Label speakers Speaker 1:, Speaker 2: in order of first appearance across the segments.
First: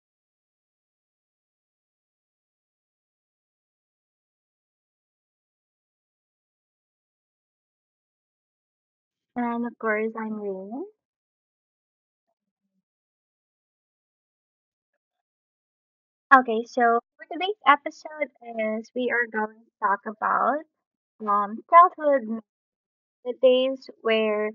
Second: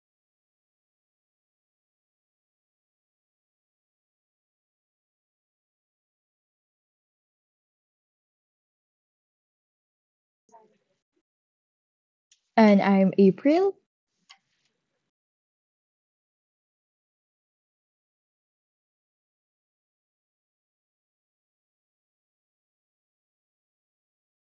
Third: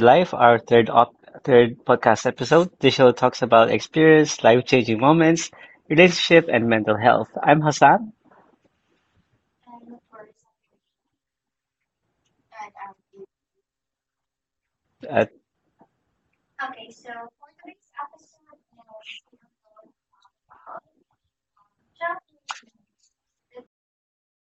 Speaker 1: Life, our third podcast episode. This show talks about experience, life-changing moments, relationship, and mental health. I'm Hassan.
Speaker 2: And of course, I'm Rain.
Speaker 3: And I'm April.
Speaker 1: Uh,
Speaker 2: Okay, so for today's episode is we are going to talk about childhood. The days where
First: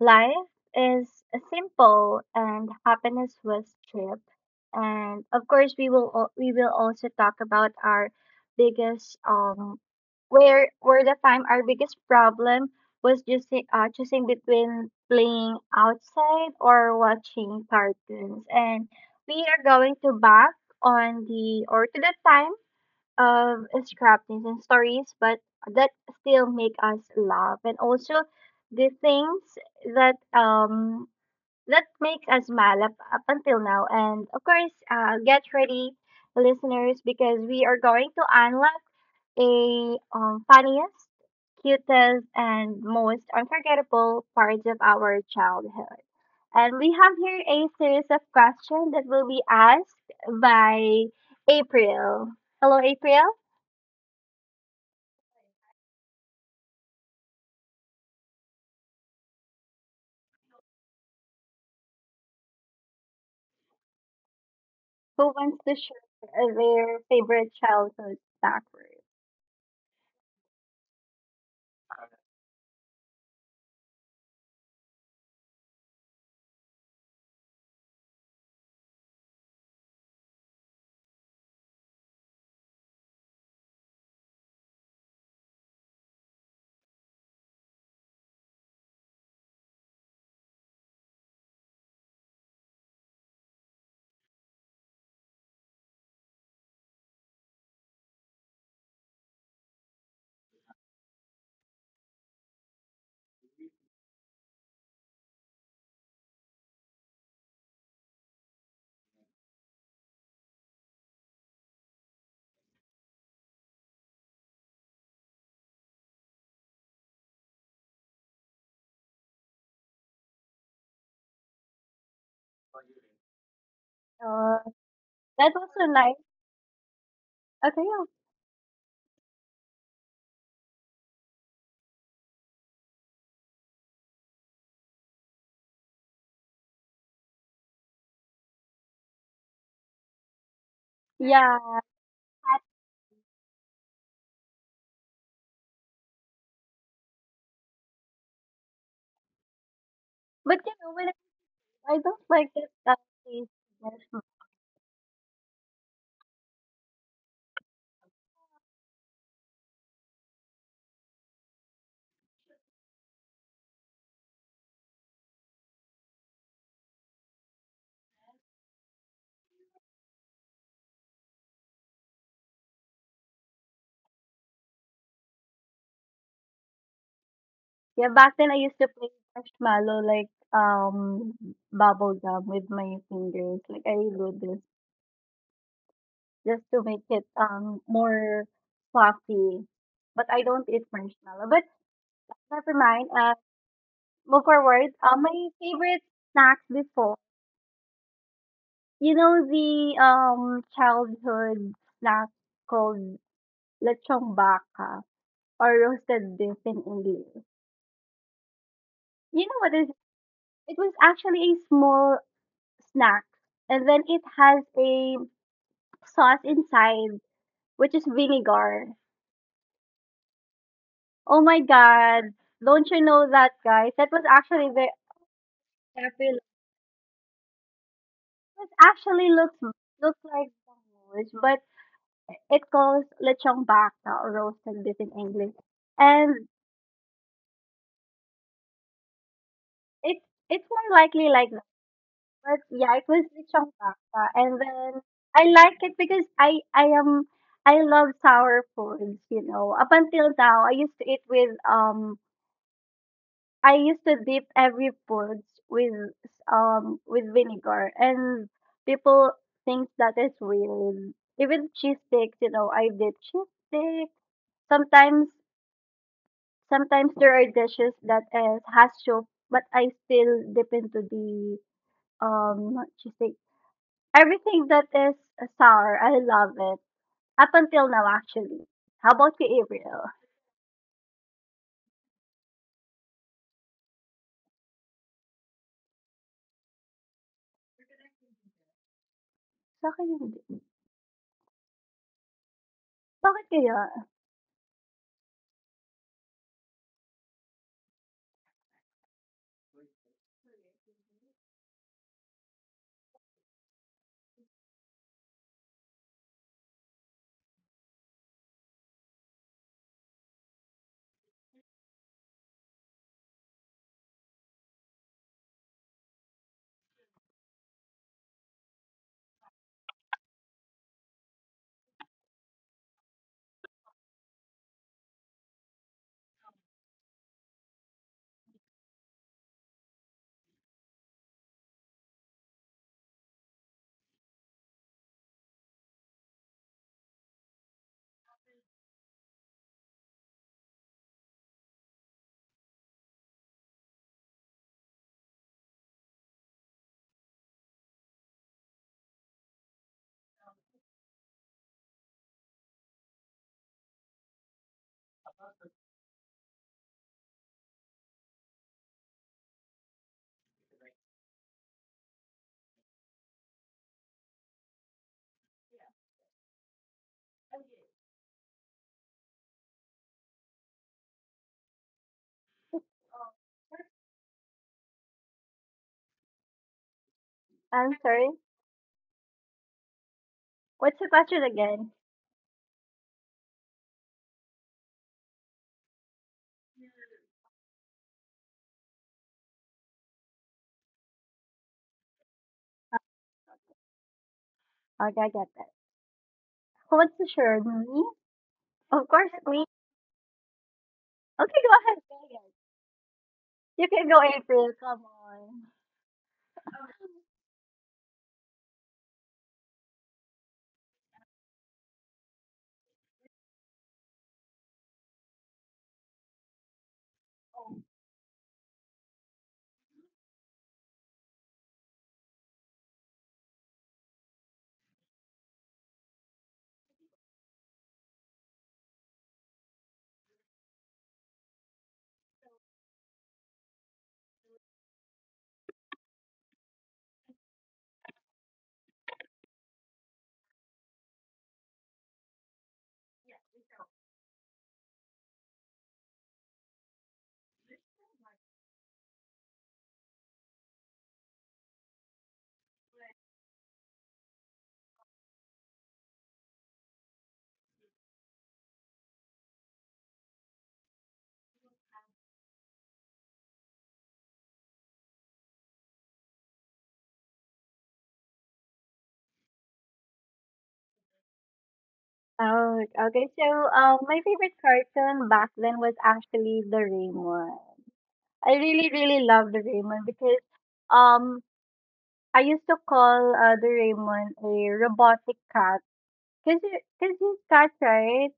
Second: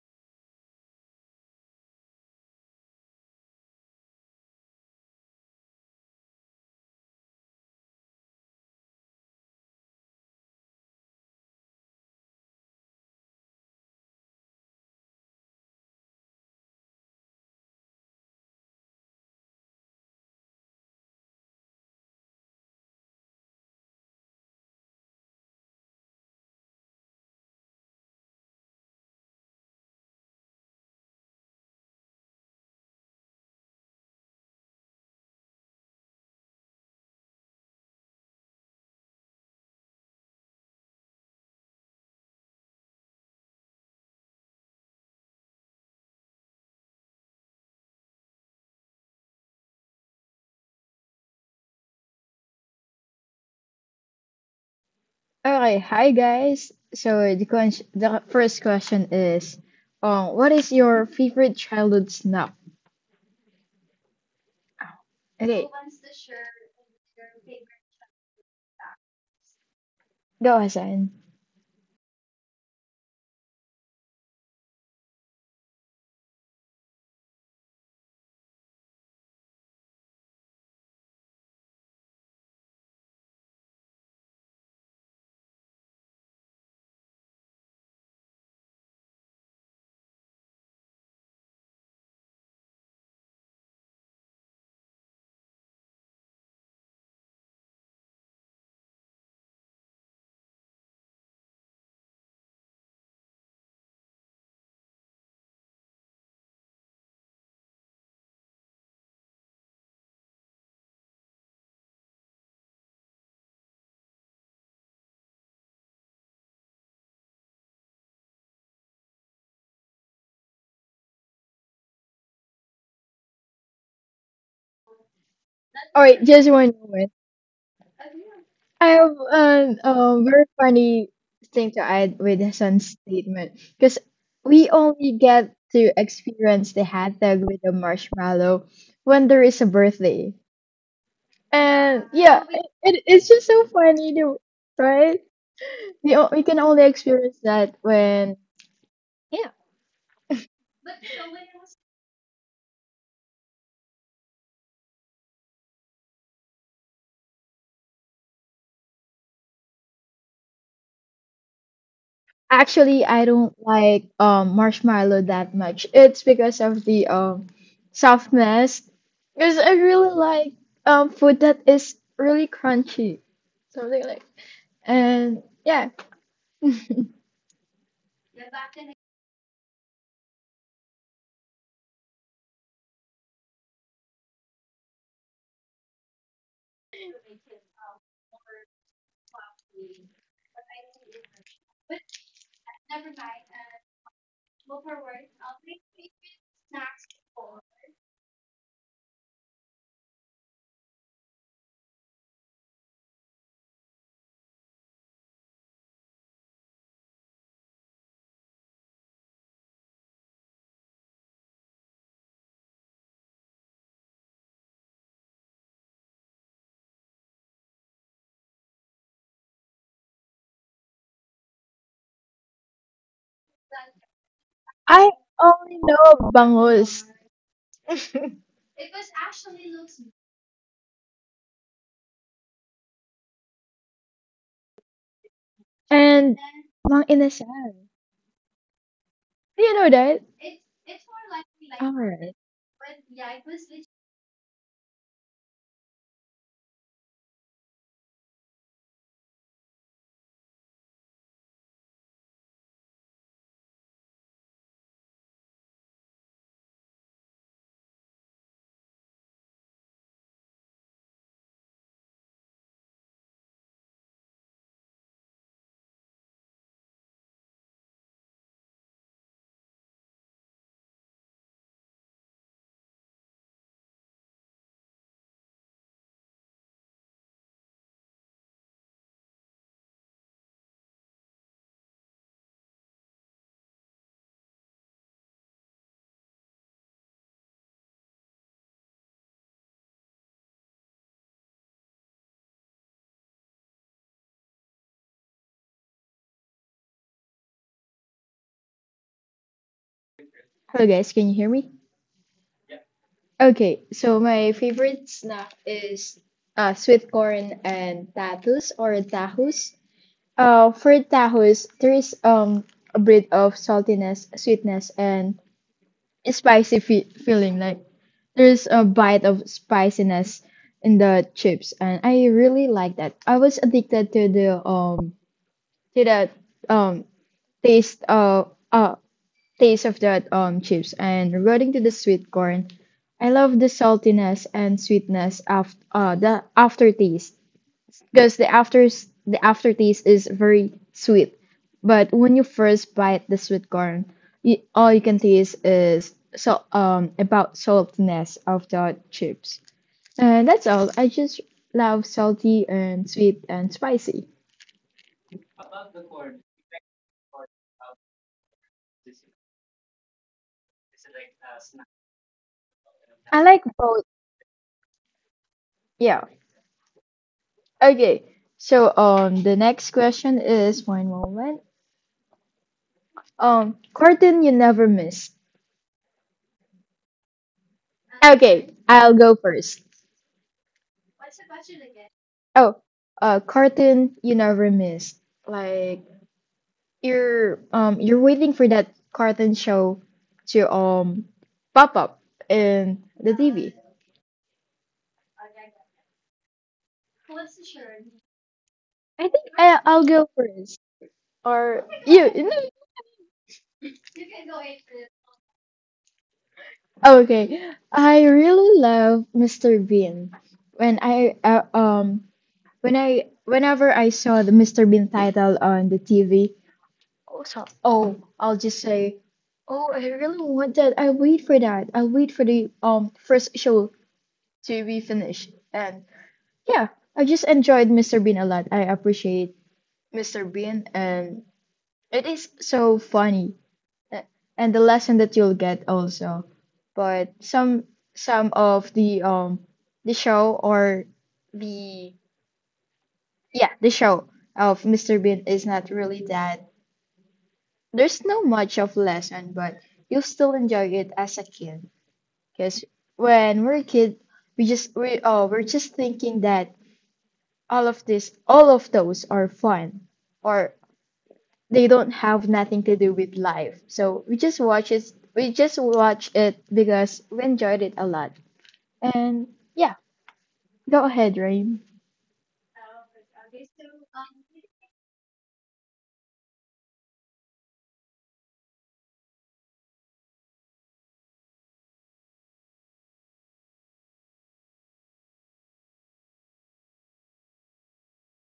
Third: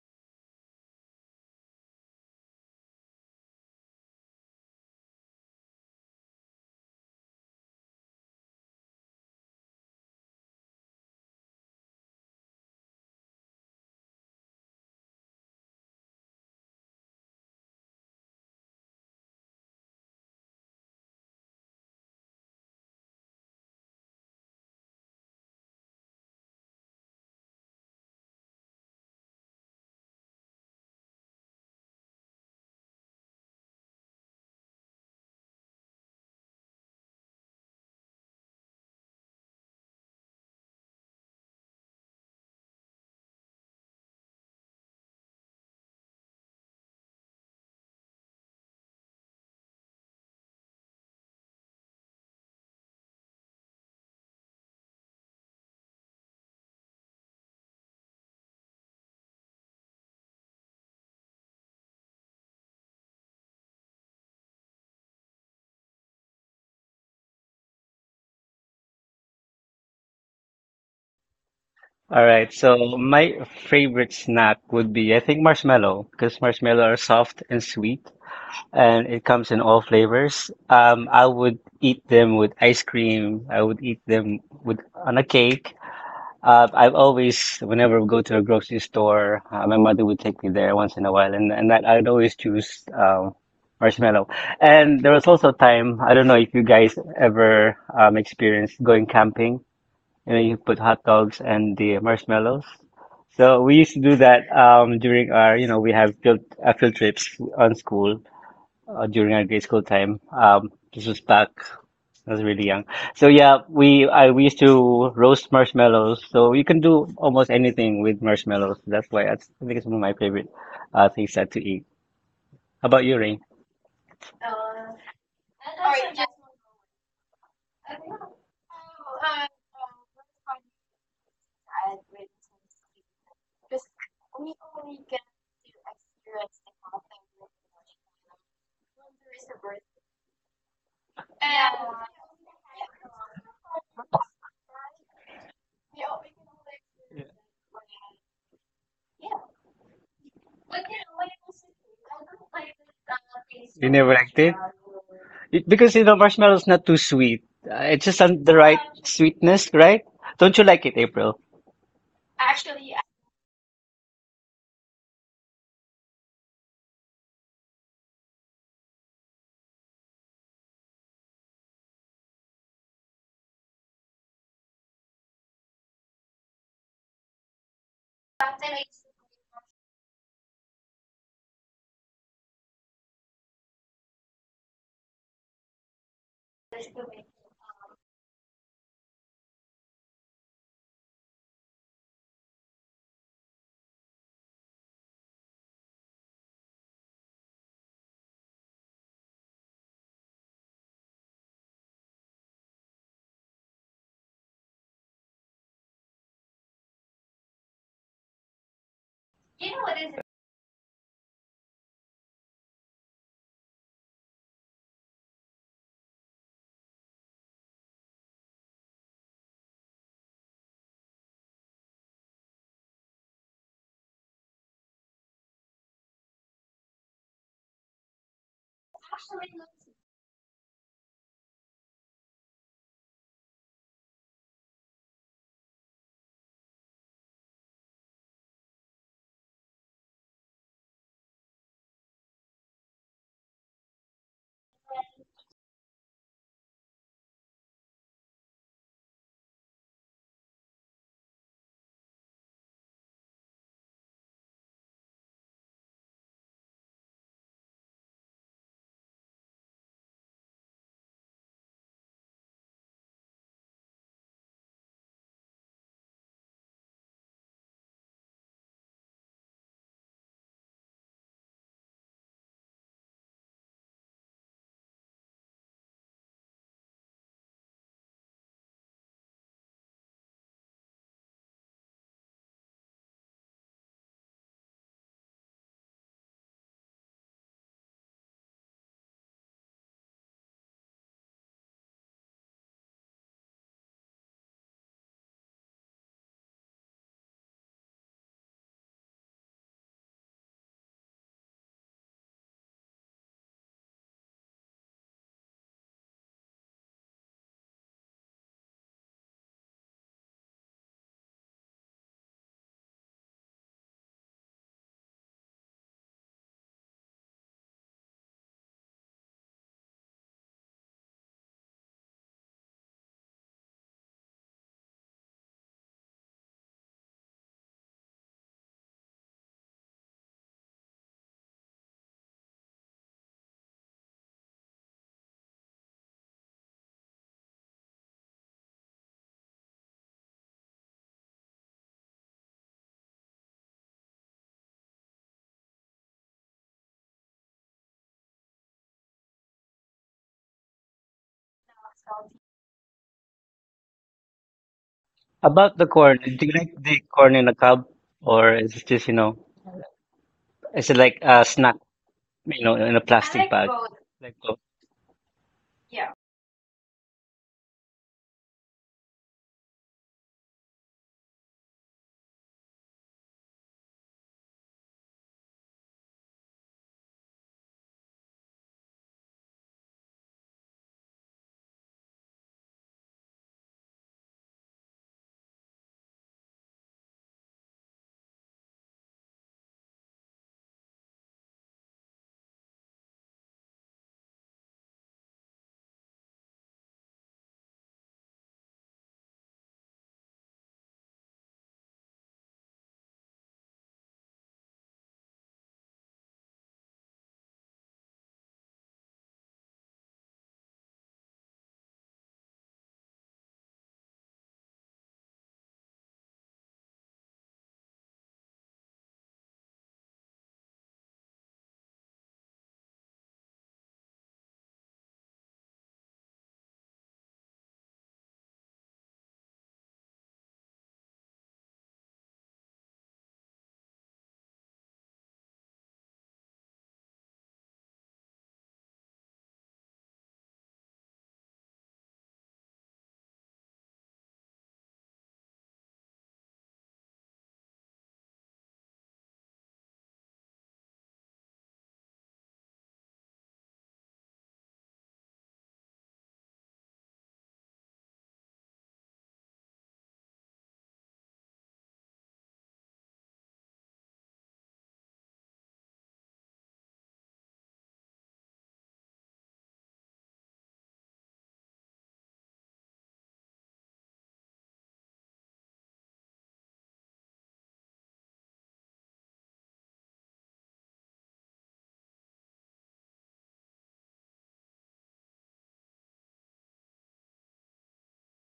Speaker 2: life is simple and happiness was cheap. And of course, we will also talk about our biggest where the time our biggest problem was just choosing between playing outside or watching cartoons. And we are going to back on the or to the time scrappings and stories but that still make us laugh and also the things that that makes us smile up until now. And of course get ready listeners because we are going to unlock a funniest cutest and most unforgettable parts of our childhood. And we have here a series of questions that will be asked by April. Hello, April.
Speaker 3: Okay, Hi, guys. So the first question is, what is your favorite childhood snack?
Speaker 2: Who
Speaker 3: Okay,
Speaker 2: wants to share their favorite childhood snack word?
Speaker 3: go Hassan.
Speaker 1: all right, so my favorite snack would be, I think, marshmallow, because marshmallow are soft and sweet, and it comes in all flavors. I would eat them with ice cream. I would eat them with on a cake. I've always, whenever we go to a grocery store, my mother would take me there once in a while, and that I'd always choose marshmallow. And there was also a time, I don't know if you guys ever experienced going camping, you put hot dogs and the marshmallows. So we used to do that during our, we have field trips on school during our grade school time. This was back. I was really young. So yeah, we used to roast marshmallows. So you can do almost anything with marshmallows. That's why I think it's one of my favorite things that to eat. How about you, Rain?
Speaker 2: Uh, that was so
Speaker 3: All right,
Speaker 2: nice.
Speaker 3: just one moment.
Speaker 2: Okay,
Speaker 3: I have an very funny thing to add with Hassan's statement because we only get to experience the hot dog with the marshmallow when there is a birthday.
Speaker 2: yeah. Yeah.
Speaker 3: And yeah, it's just so funny to, right? We can only experience that when
Speaker 2: But you know, when I don't like it, that taste
Speaker 1: You
Speaker 2: of
Speaker 1: never
Speaker 2: marshmallow.
Speaker 1: liked it? Because you know marshmallow's not too sweet. It's just on the right sweetness, right? Don't you like it, April?
Speaker 3: actually I don't like marshmallow that much. It's because of the softness. Because I really like food that is really crunchy, something like. And yeah,
Speaker 2: Yeah, back then I used to play marshmallow like bubble gum with my fingers. Like I do this just to make it more fluffy. But I don't eat marshmallow. But never mind. Move forward. My favorite snacks before. You know the childhood snack called lechong baka or roasted beef in English. You know what is it was actually a small snack, and then it has a sauce inside, which is vinegar. Oh my god. Don't you know that, guys? That was actually the
Speaker 3: I only know
Speaker 2: popular.
Speaker 3: bangus
Speaker 2: It actually looks like bangus, but it calls lechong baka or roasted beef in English. And
Speaker 3: and mang inasal.
Speaker 2: It's it's
Speaker 3: Do
Speaker 2: more
Speaker 3: you know
Speaker 2: likely like
Speaker 3: that?
Speaker 2: that. But yeah, it
Speaker 3: All
Speaker 2: was rich
Speaker 3: right.
Speaker 2: on pasta. And then I like it because I am I love sour foods, you know. Up until now, I used to eat with I used to dip every foods with vinegar and people think that is weird. Even cheese sticks, you know, I dip cheese sticks. Sometimes sometimes there are dishes that is has soup, but I still dip into the not just like everything that is sour, I love it. Up until now, actually. How about you, April? Sa akin hindi. Bakit kaya?
Speaker 3: Hello, guys, can you hear me? Okay, so my favorite snack is sweet corn and tatus or tahus. For tahus, there is a bit of saltiness, sweetness, and spicy fe feeling. Like there's a bite of spiciness in the chips, and I really like that. I was addicted to the um taste of that chips. And regarding to the sweet corn, I love the saltiness and sweetness of the aftertaste because the aftertaste is very sweet. But when you first bite the sweet corn, all you can taste is so about saltiness of the chips. And that's all. I just love salty and sweet and spicy.
Speaker 1: About the corn, do you like the corn in a cob, or is it just you know? Is it like a snack, in a I plastic
Speaker 3: I
Speaker 1: bag?
Speaker 3: like both.
Speaker 1: Like, both.
Speaker 3: Yeah. Okay. So the next question is one moment. Cartoon you never missed.
Speaker 2: I'm sorry.
Speaker 3: Okay, I'll go first.
Speaker 2: What's the question again?
Speaker 3: Oh, Cartoon you never missed. Like you're waiting for that cartoon show to pop up in the TV.
Speaker 2: Okay, I get that. Who wants to share? Me? Of
Speaker 3: I
Speaker 2: course,
Speaker 3: think
Speaker 2: me.
Speaker 3: I I'll go first.
Speaker 2: Okay,
Speaker 3: Or
Speaker 2: go ahead. Go
Speaker 3: you?
Speaker 2: ahead.
Speaker 3: You
Speaker 2: You can go, April. Come on.
Speaker 3: okay, I really love Mr. Bean. When I uh, um Whenever I saw the Mr. Bean title on the TV, Oh, I'll just say, oh, I really want that. I wait for that. I wait for the first show to be finished. And yeah, I just enjoyed Mr. Bean a lot. I appreciate Mr. Bean, and it is so funny, a- and the lesson that you'll get also. But some of the show or the yeah the show of Mr. Bean is not really that. There's no much of lesson, but you'll still enjoy it as a kid. Because when we're a kid, we're just thinking that all of those are fun, or they don't have nothing to do with life. So we just watch it. We just watch it because we enjoyed it a lot. And yeah, go ahead, Rain.
Speaker 2: Oh, okay. So, my favorite cartoon back then was actually the Doraemon. I really, really loved the Doraemon because, um, I used to call the Raymond a robotic cat because he's cat, right?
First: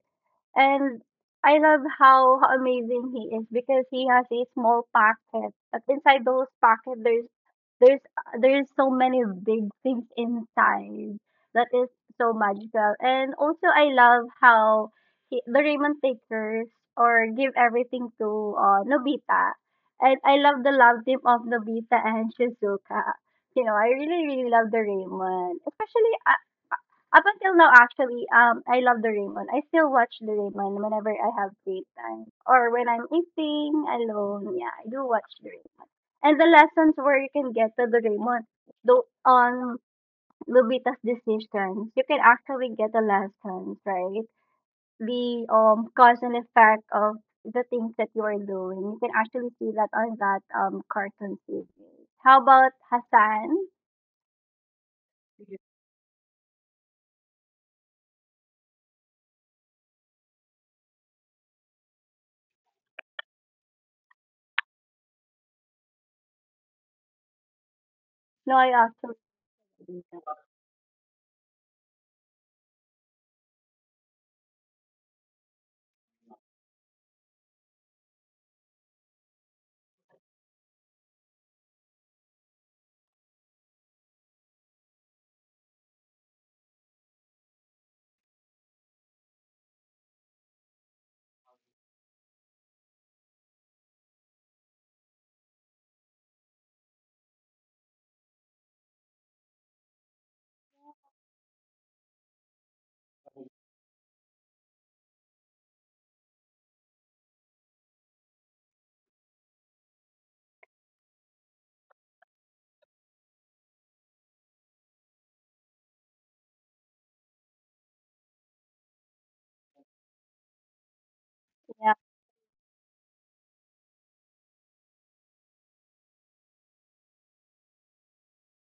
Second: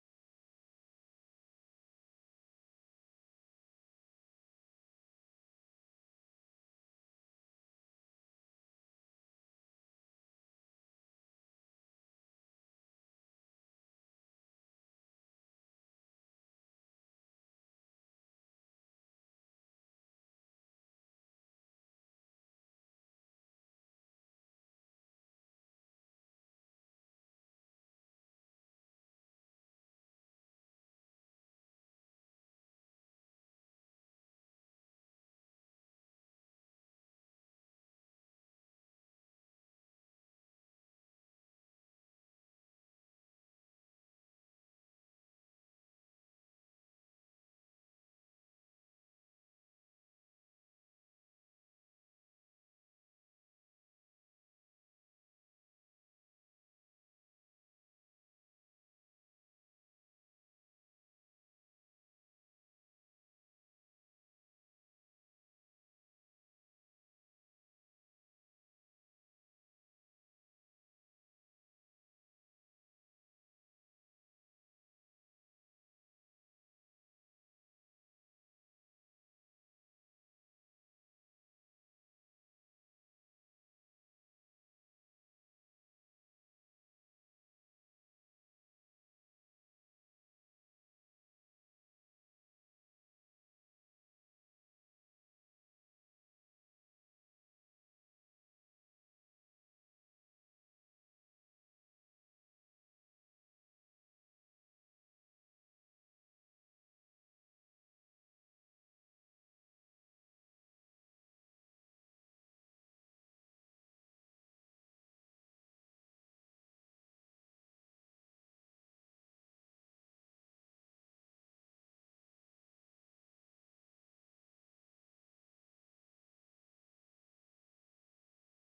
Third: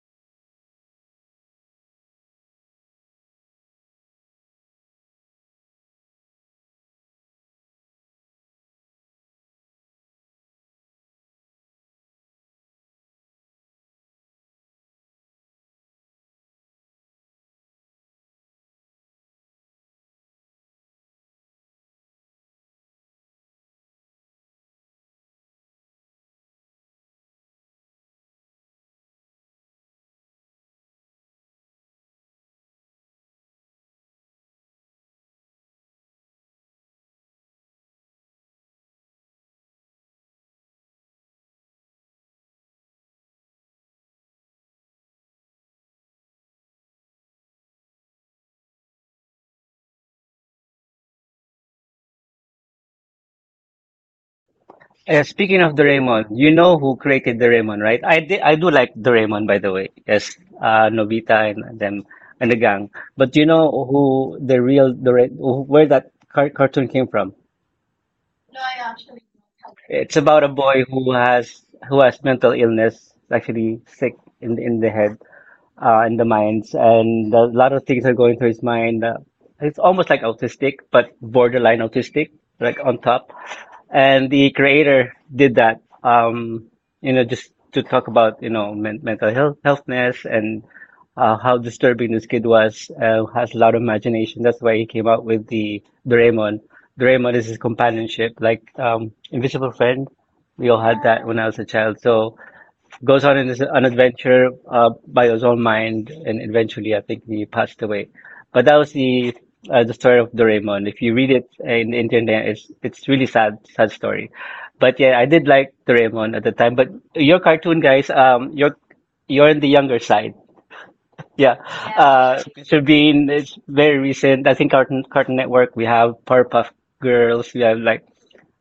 Speaker 2: And I love how amazing he is because he has a small pocket. But inside those pockets, there's there's so many big things inside that is so magical. And also, I love how the Raymond takers or give everything to Nobita. And I love the love team of Nobita and Shizuka. You know, I really, really love the Raymond. Especially, up until now, actually, I love the Doraemon. I still watch the Doraemon whenever I have free time or when I'm eating alone. Yeah, I do watch the Doraemon. And the lessons where you can get to the Doraemon, though on Lobita's decisions, you can actually get the lessons, right? The cause and effect of the things that you are doing. You can actually see that on that cartoon series. How about Hassan?
Speaker 1: Speaking of Doraemon, you know who created Doraemon, right? I do like Doraemon, by the way. Yes, Nobita and them and the gang. But you know who the real where that cartoon came from?
Speaker 2: No, I actually
Speaker 1: It's about a boy who has mental illness, actually sick in in the head, in the minds, and a lot of things are going through his mind. It's almost like autistic, but borderline autistic, like on top. And the creator did that, just to talk about, mental health, healthness and how disturbing this kid was. Has a lot of imagination. That's why he came out with the Doraemon. Doraemon is his companionship, like Invisible Friend. We all had that when I was a child. So goes on in an adventure by his own mind, and eventually, I think he passed away. But that was the story of Doraemon. If you read it in the internet, it's really sad, sad story. But yeah, I did like Doraemon at the time. But your cartoon guys, you're on the younger side. Yeah.
Speaker 2: yeah.
Speaker 1: Yeah. Sabine is very recent. I think Cartoon Network. We have Powerpuff Girls. We have like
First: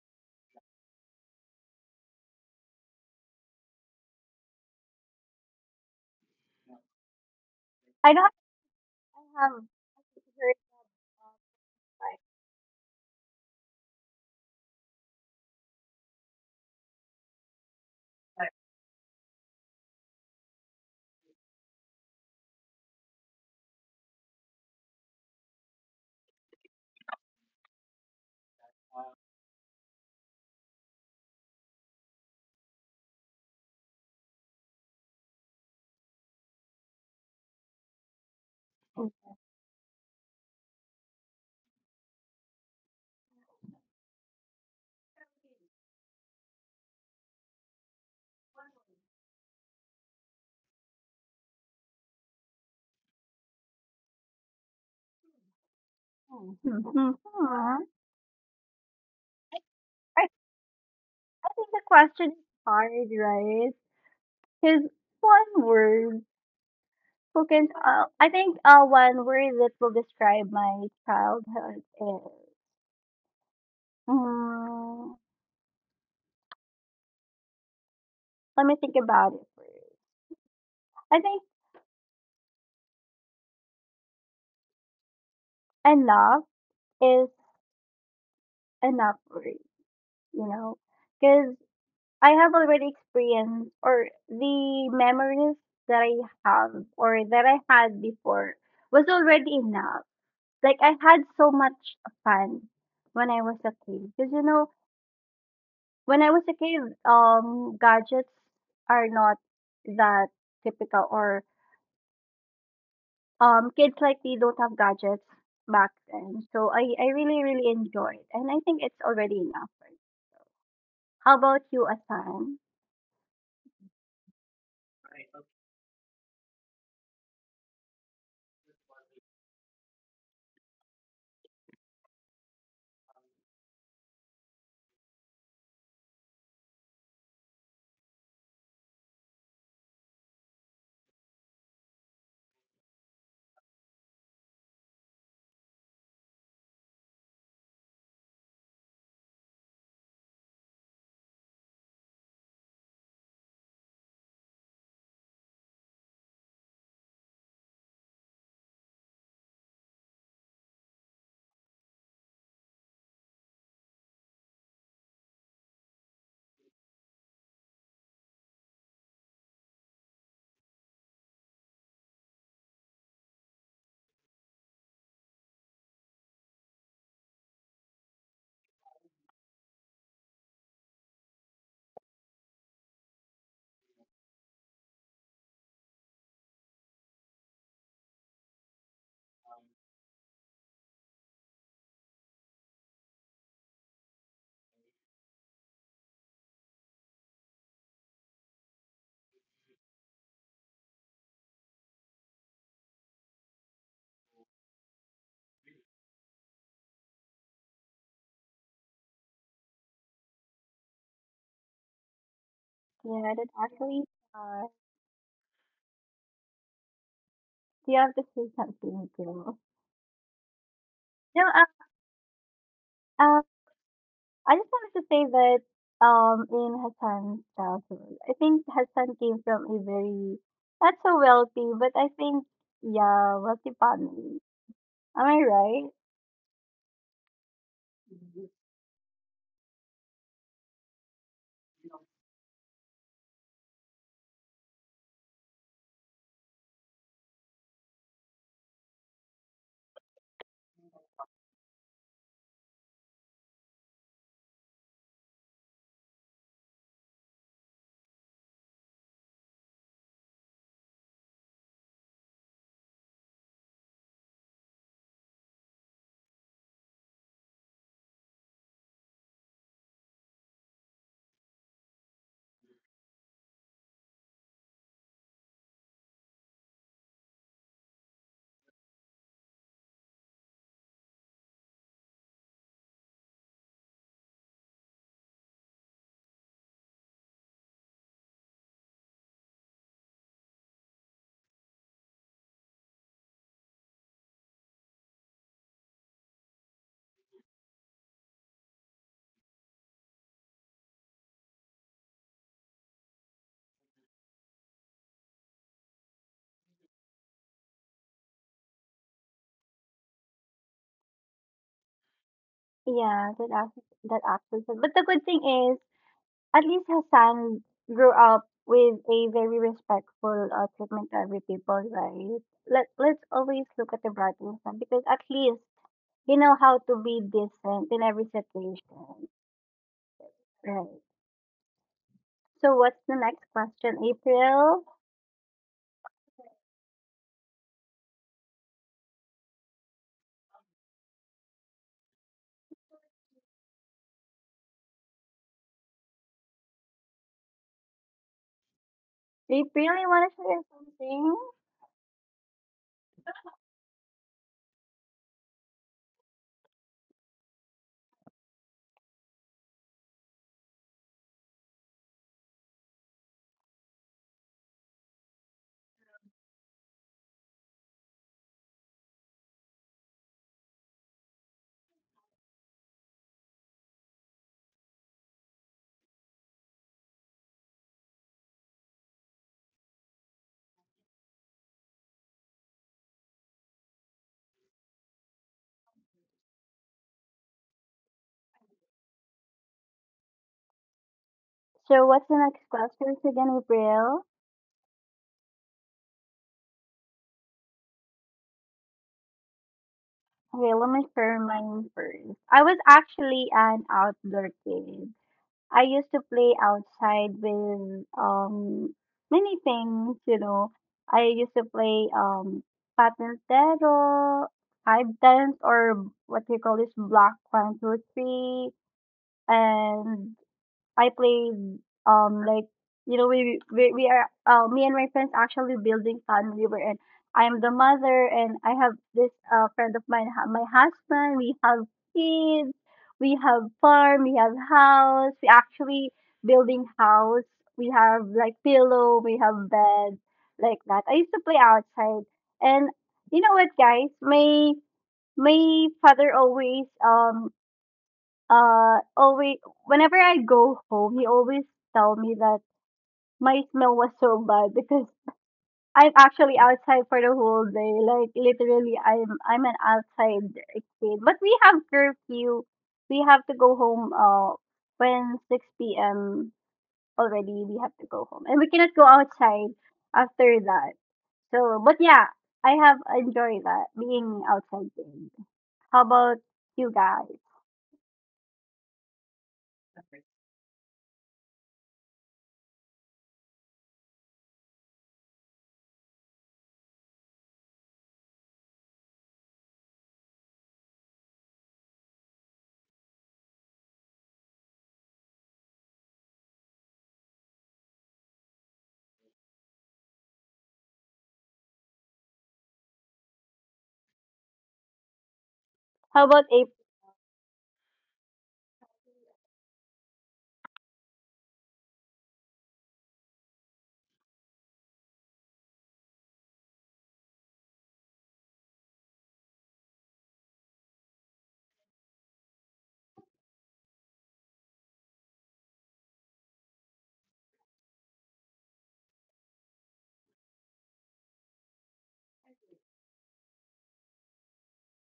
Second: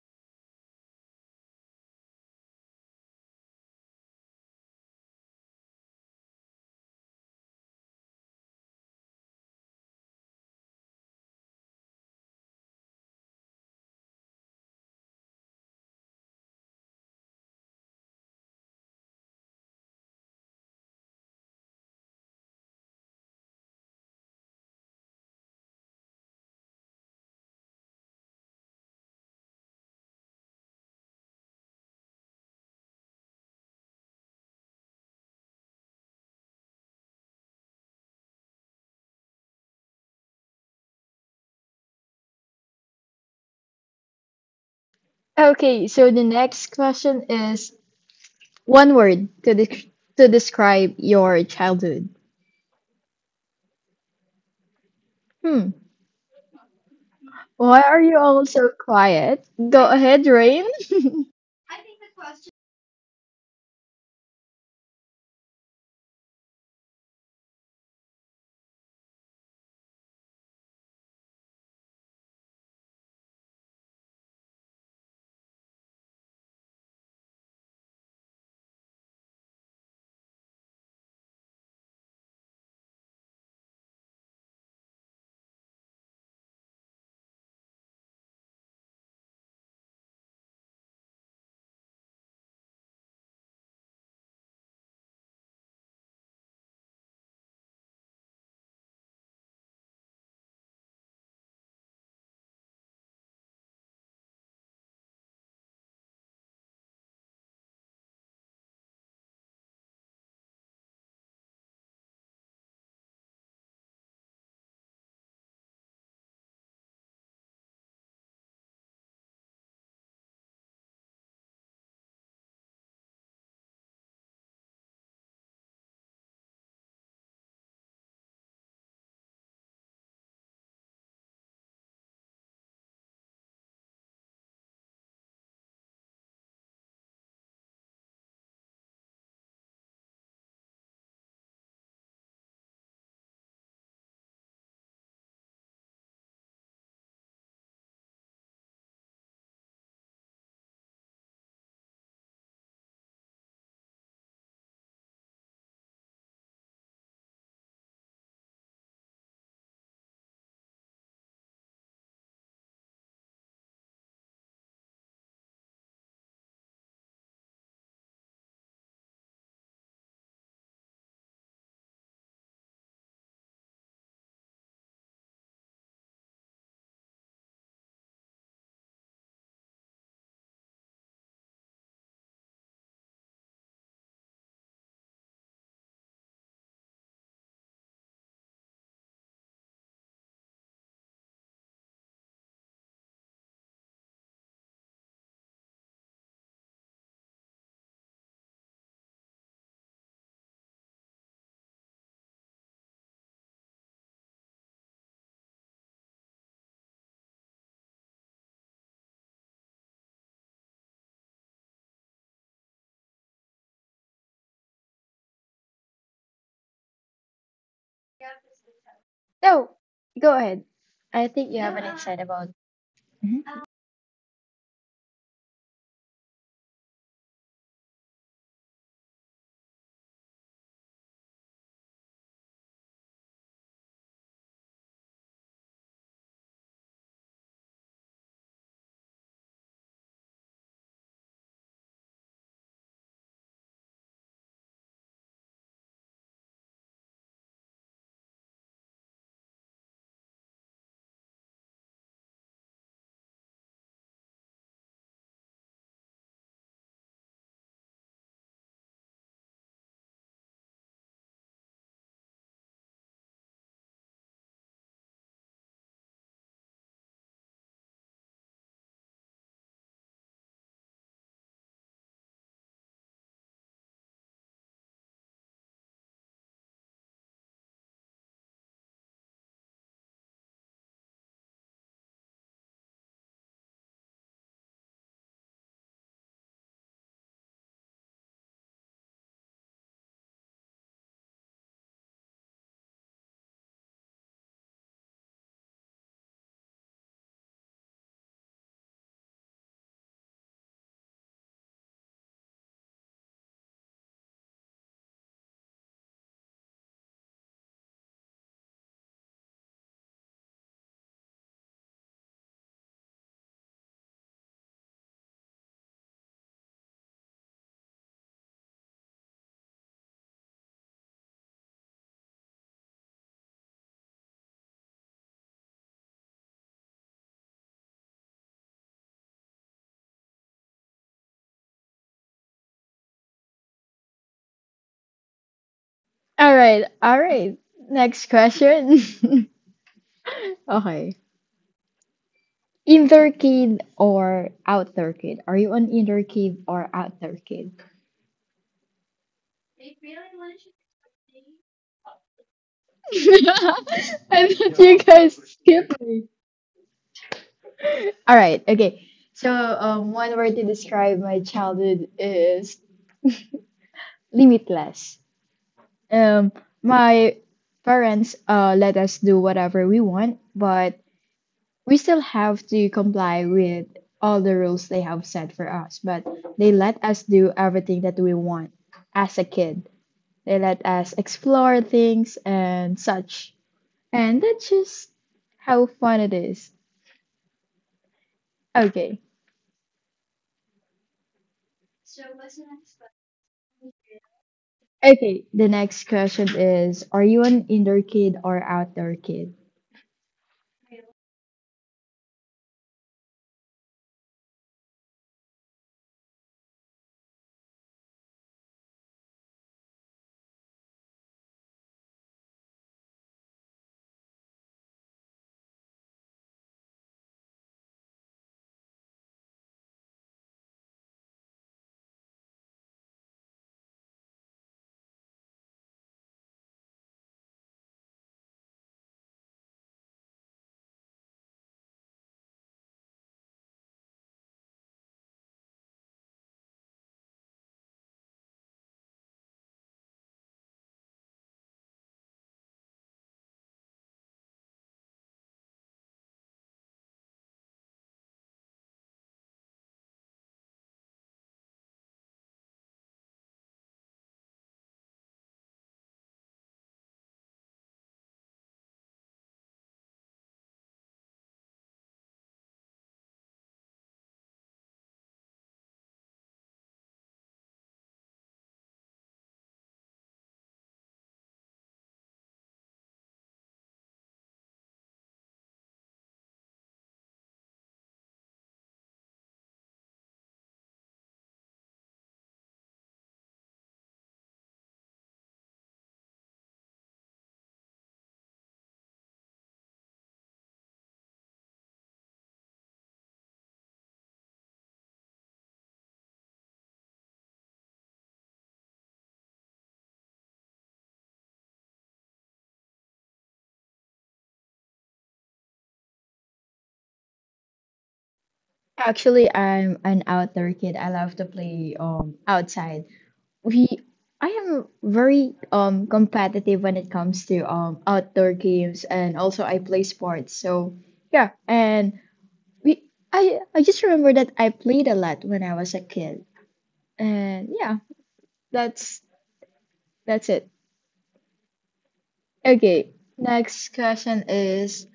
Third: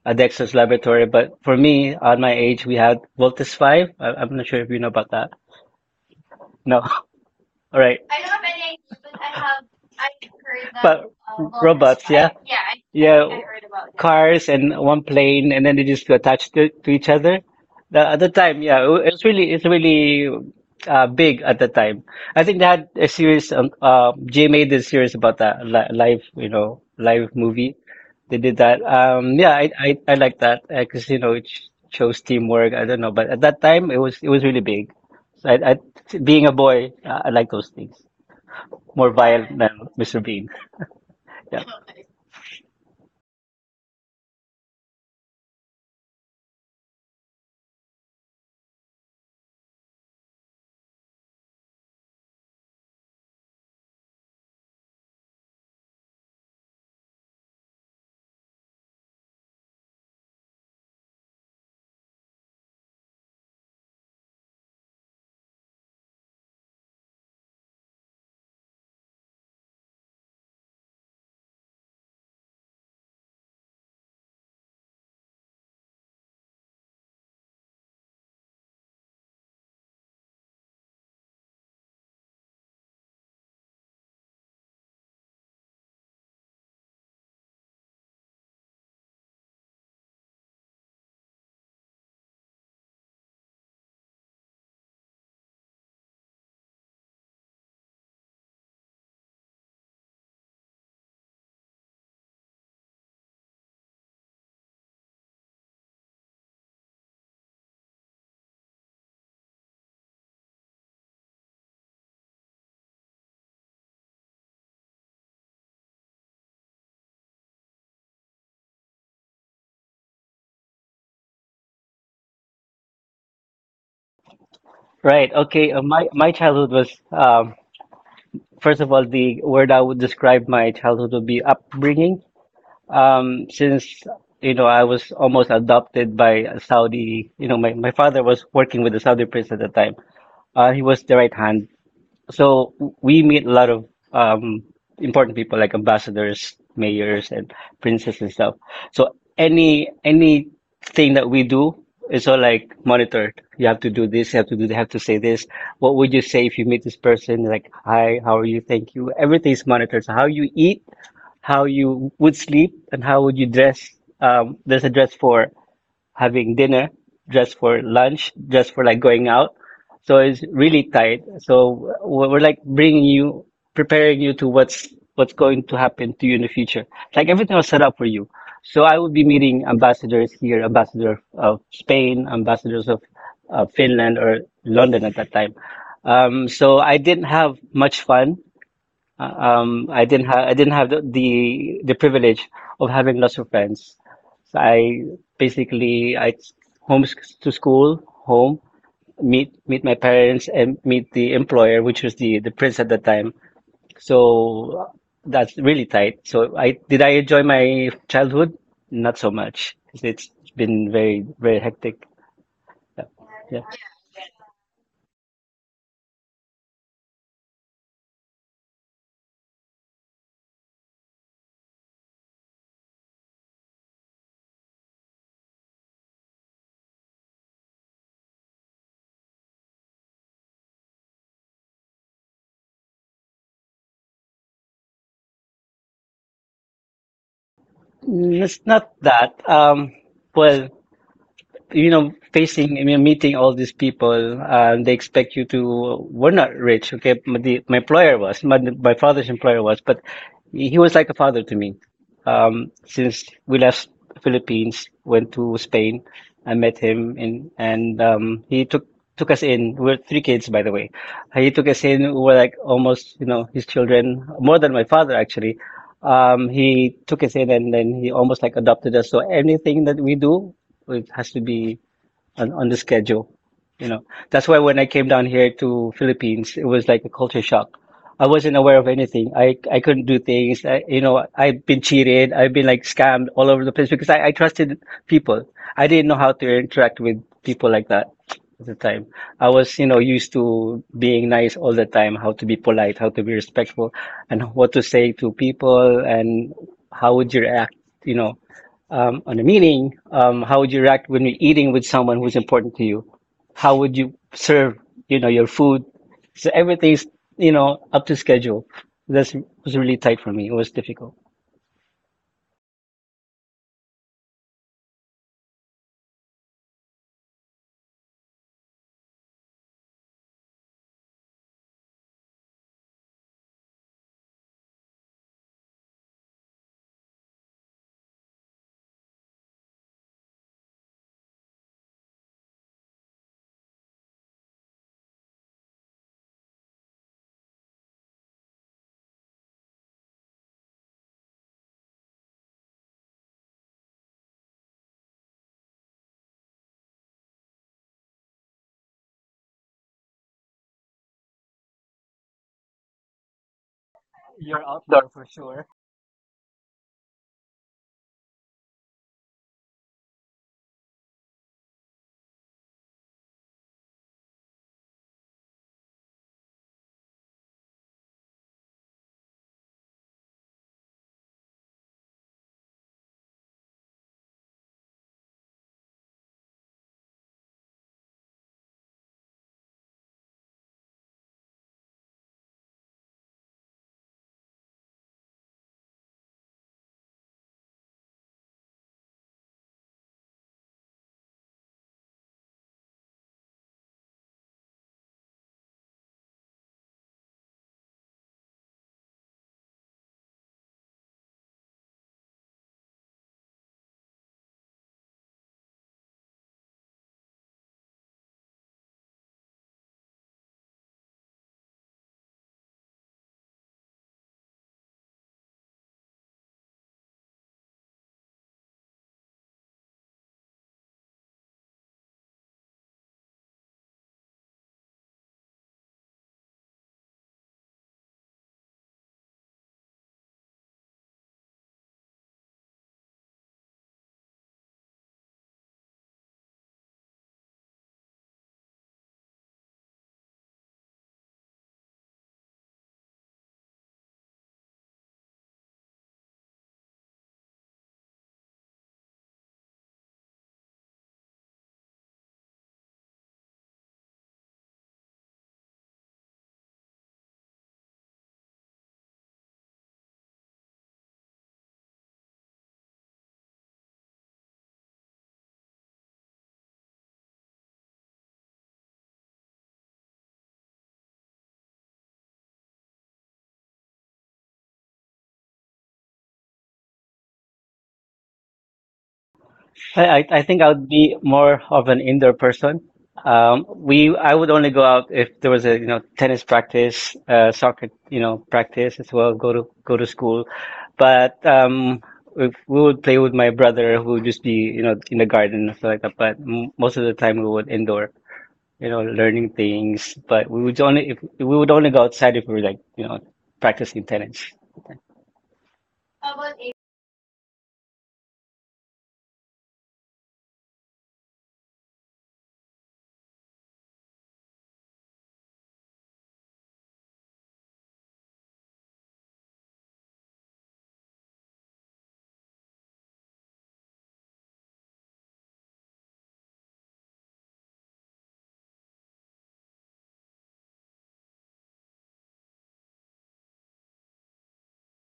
Speaker 1: a Dexter's Laboratory. But for me, on my age, we had Voltus Five. I'm not sure if you know about that. No. All right.
Speaker 2: I don't I have heard.
Speaker 1: But robots,
Speaker 2: Like,
Speaker 1: yeah. Yeah, cars and one plane and then they just attached to each other. The other time, yeah, it's really big at the time. I think they had a series. GMA did a series about that li live movie. They did that. Yeah, I like that because you know shows teamwork. I don't know, but at that time it was really big. So I being a boy, I like those things. More violent than Mr. Bean. Yeah.
Speaker 3: Okay, so the next question is one word to to describe your childhood. Hmm.
Speaker 2: mhm.
Speaker 3: Why
Speaker 2: Huh.
Speaker 3: are you all so quiet? Go
Speaker 2: I,
Speaker 3: ahead, Rain.
Speaker 2: I think the question is hard, right? Because one word who can I think one word that will describe my childhood is mm, let me think about it first. I think enough is enough word, you know, because I have already experienced or the memories that I have or that I had before was already enough. Like I had so much fun when I was a kid. Because you know, when I was a kid, gadgets are not that typical or kids like me don't have gadgets back then. So I really, really enjoyed and I think it's already enough. Right? How about you, Asan?
Speaker 1: Right. Okay. My childhood was first of all the word I would describe my childhood would be upbringing. Since you know I was almost adopted by a Saudi. You know my father was working with the Saudi prince at the time. He was the right hand. So we meet a lot of um, important people like ambassadors, mayors, and princes and stuff. So anything that we do is all like monitored. You have to do this, you have to say this. What would you say if you meet this person? Like, hi, how are you? Thank you. Everything's monitored. So how you eat, how you would sleep, and how would you dress. There's a dress for having dinner, just for lunch, just for like going out. So it's really tight. So we're, like bringing you, preparing you to what's going to happen to you in the future. Like everything was set up for you. So I would be meeting ambassadors here, ambassador of Spain, ambassadors of Finland or London at that time. So I didn't have much fun I didn't have the privilege of having lots of friends. So I home to school, home, meet my parents and meet the employer, which was the prince at the time. So that's really tight. So I did I enjoy my childhood? Not so much. It's been very very hectic. Yeah.
Speaker 2: Yeah, that
Speaker 1: Yeah.
Speaker 2: actually uh do you have to say something, girl?
Speaker 3: No, go ahead. I
Speaker 2: No,
Speaker 3: think you have an insight about.
Speaker 2: uh,
Speaker 3: Mhm.
Speaker 2: I just wanted to say that in Hassan's household, I think Hassan came from a very not so wealthy, but I think yeah, wealthy family. Am I right?
Speaker 1: It's not that. Well, facing, I mean, meeting all these people, they expect you to, we're not rich, okay? My employer was, my father's employer was, but he was like a father to me. Since we left Philippines, went to Spain, I met him in, and he took us in. We're three kids, by the way. He took us in. We were like almost, his children, more than my father actually. He took us in, and then he almost like adopted us. So anything that we do, it has to be on the schedule. You know, that's why when I came down here to Philippines, it was like a culture shock. I wasn't aware of anything. I couldn't do things. I've been cheated. I've been like scammed all over the place because I trusted people. I didn't know how to interact with people like that at the time. I was, used to being nice all the time, how to be polite, how to be respectful, and what to say to people, and how would you react, you know on a meeting, how would you react when you're eating with someone who's important to you? How would you serve, your food? So everything's, up to schedule. This was really tight for me. It was difficult.
Speaker 2: Yeah, that actually. But the good thing is, at least Hassan grew up with a very respectful treatment to every people, right? Let's always look at the bright side because at least they know how to be decent in every situation, right? So what's the next question, April?
Speaker 3: All right, all right. Next question. Okay. Indoor kid or outdoor kid? Are you an indoor kid or outdoor kid?
Speaker 2: April, you wanna share something?
Speaker 3: I thought you guys skipped me. All right, okay. So, one word to describe my childhood is limitless. Um, my parents let us do whatever we want, but we still have to comply with all the rules they have set for us. But they let us do everything that we want as a kid. They let us explore things and such. And that's just how fun it is. Okay.
Speaker 2: So what's the next question again, April?
Speaker 3: Okay. The next question is, are you an indoor kid or outdoor kid?
Speaker 2: Okay, let me share mine first. I was actually an outdoor kid. I used to play outside with many things, you know. I used to play patintero, five times or what do you call this block one, two, three, and I played like you know we are me and my friends actually building we River in I'm the mother and I have this friend of mine my husband we have kids we have farm we have house we actually building house we have like pillow we have bed like that I used to play outside. And you know what guys my father always whenever I go home, he always tell me that my smell was so bad because I'm actually outside for the whole day. Like literally, I'm an outside kid. But we have curfew. We have to go home. When 6 p.m. already, we have to go home, and we cannot go outside after that. So, but yeah, I have enjoyed that being outside kid. How about you guys?
Speaker 1: I think I would be more of an indoor person. We I would only go out if there was a tennis practice, soccer practice as well. Go to school, but if we would play with my brother who would just be in the garden and stuff like that. But m most of the time we would indoor, learning things. But we would only go outside if we were like practicing tennis.
Speaker 2: How about a
Speaker 3: Actually, I'm an outdoor kid. I love to play outside. We I am very competitive when it comes to outdoor games, and also I play sports. So yeah, and we I just remember that I played a lot when I was a kid. And yeah, that's that's it. Okay, next question is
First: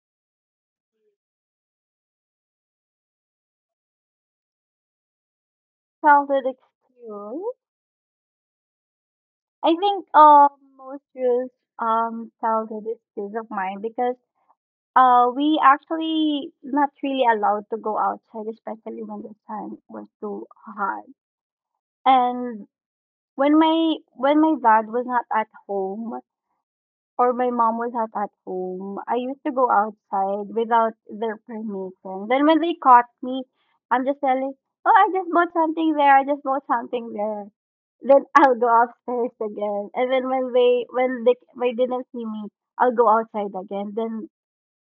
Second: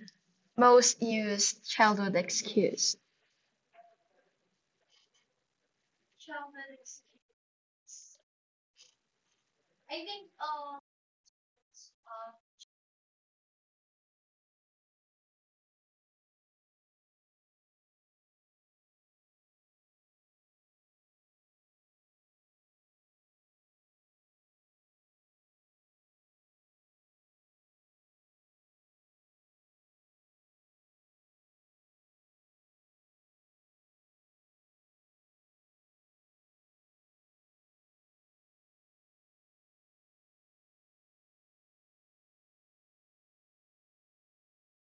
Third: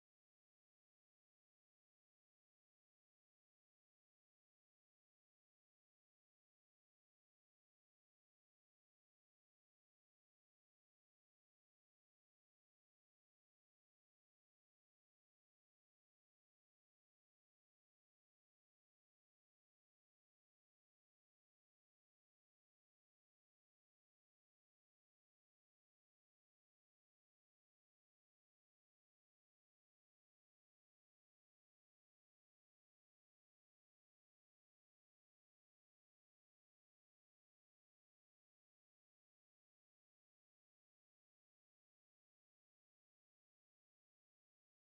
Speaker 3: most used childhood excuse.
Speaker 2: childhood experience? I think most rules tell that it's peace of mind because we actually not really allowed to go outside, especially when the sun was too hot. And when my dad was not at home, or my mom was not at home, I used to go outside without their permission. Then when they caught me, I'm just telling, oh, I just bought something there, I just bought something there. Then I'll go upstairs again. And then when they didn't see me, I'll go outside again. Then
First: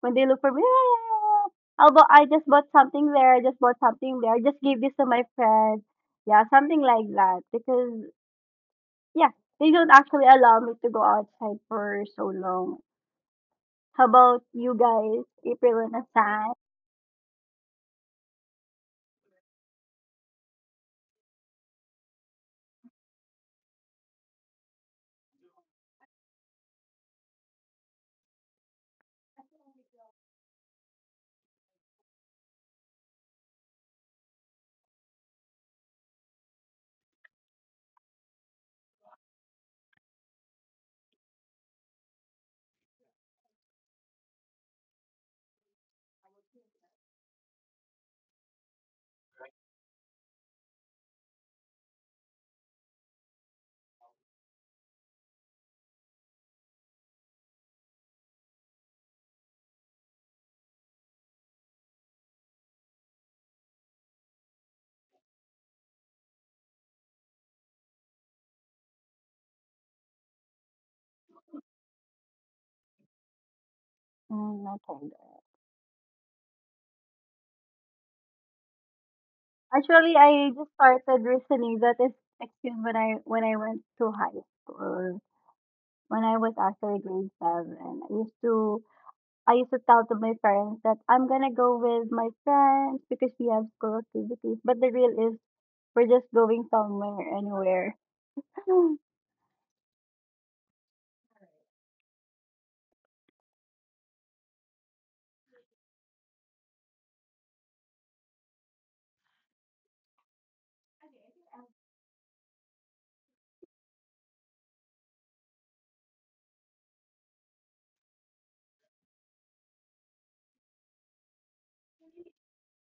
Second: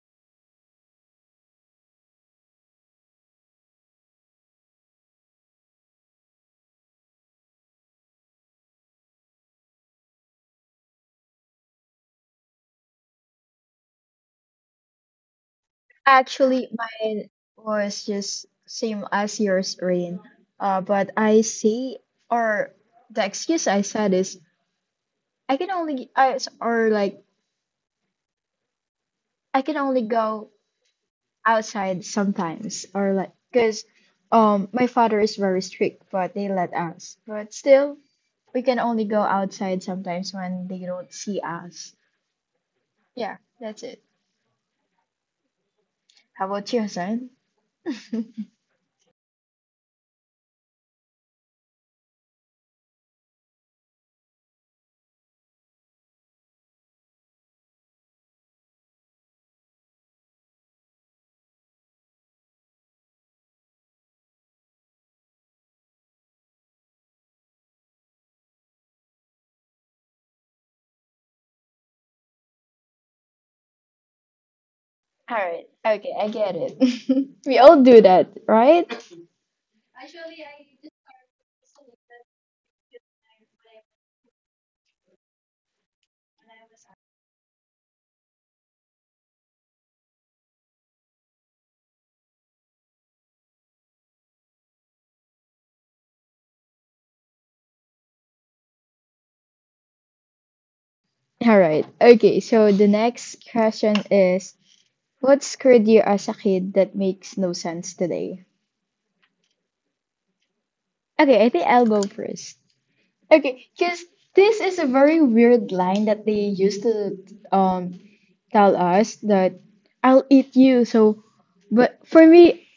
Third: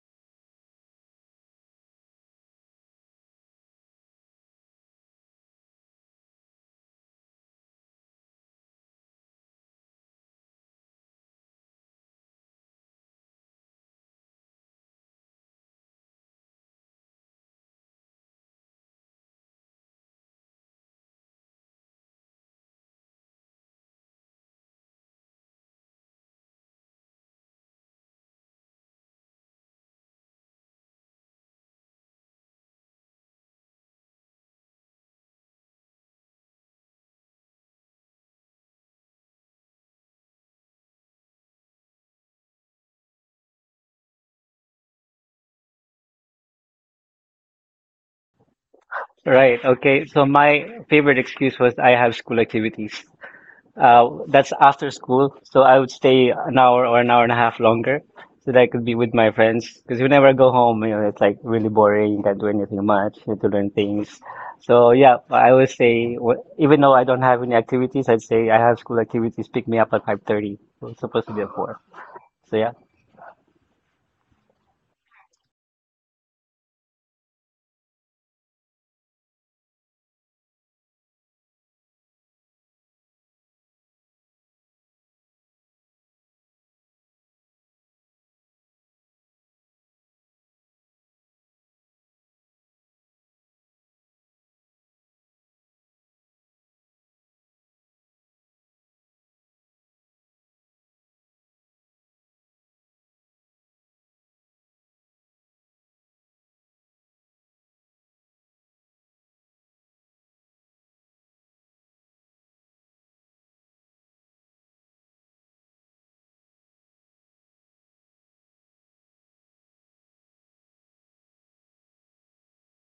Speaker 2: when they look for me, "Ah, I just bought something there, I just bought something there, I just gave this to my friend. Yeah, something like that. Because yeah, they don't actually allow me to go outside for so long. How about you guys? April and Asan?
Speaker 3: Actually, mine was just same as yours, Rain. But I say, or the excuse I said is I can only I or like I can only go outside sometimes, or like, because my father is very strict, but they let us. But still we can only go outside sometimes when they don't see us. Yeah, that's it. How about you, Hassan? All
Speaker 1: Right. Okay. So my favorite excuse was I have school activities. That's after school, so I would stay an hour or an hour and a half longer so that I could be with my friends. Because whenever I go home, it's like really boring. You can't do anything much. You have to learn things. So yeah, I would say even though I don't have any activities, I'd say I have school activities pick me up at 5:30. So it's supposed to be at 4. So yeah.
Speaker 2: Mm, okay. Good.
Speaker 3: right. Okay, I get it. We all do that, right?
Speaker 2: Actually, I just started recently. That is actually when I went to high school. When I was actually grade seven, I used to tell to my parents that I'm gonna go with my friends because we have school activities. But the real is we're just going somewhere anywhere.
Speaker 3: All right, okay, so the next question is, what scared you as a kid that makes no sense today? Okay, I think I'll go first. Okay, because this is a very weird line that they used to um tell us that, I'll eat you. So, but for me,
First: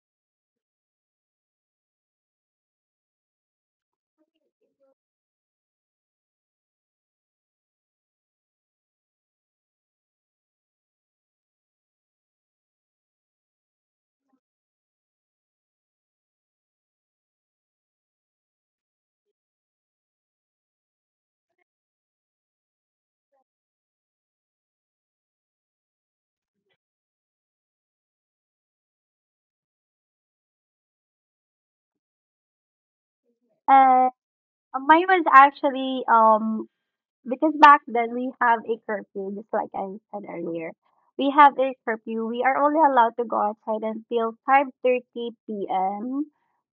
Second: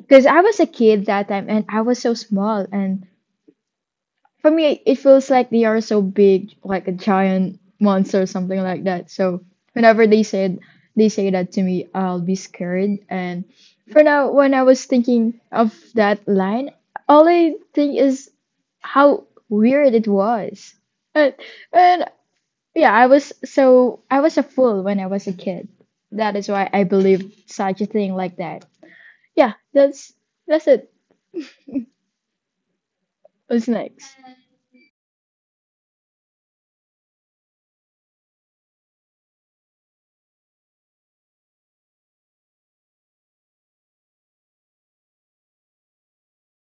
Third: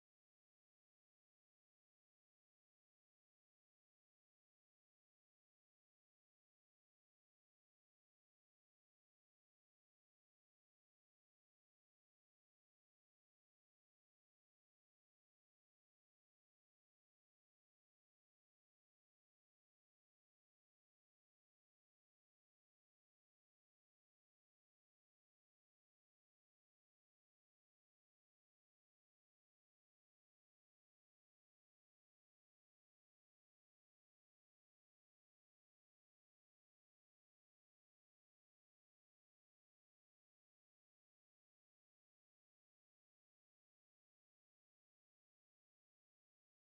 Speaker 3: because I was a kid that time and I was so small, and for me, it feels like they are so big, like a giant monster or something like that. So whenever they say that to me, I'll be scared. And for now, when I was thinking of that line, all I think is how weird it was. And, and yeah, I was a fool when I was a kid. That is why I believed such a thing like that. Yeah, that's it. What's
Speaker 2: And
Speaker 3: next?
Speaker 2: mine was actually because back then we have a curfew, just like I said earlier. We have a curfew. We are only allowed to go outside until 5:30 p.m.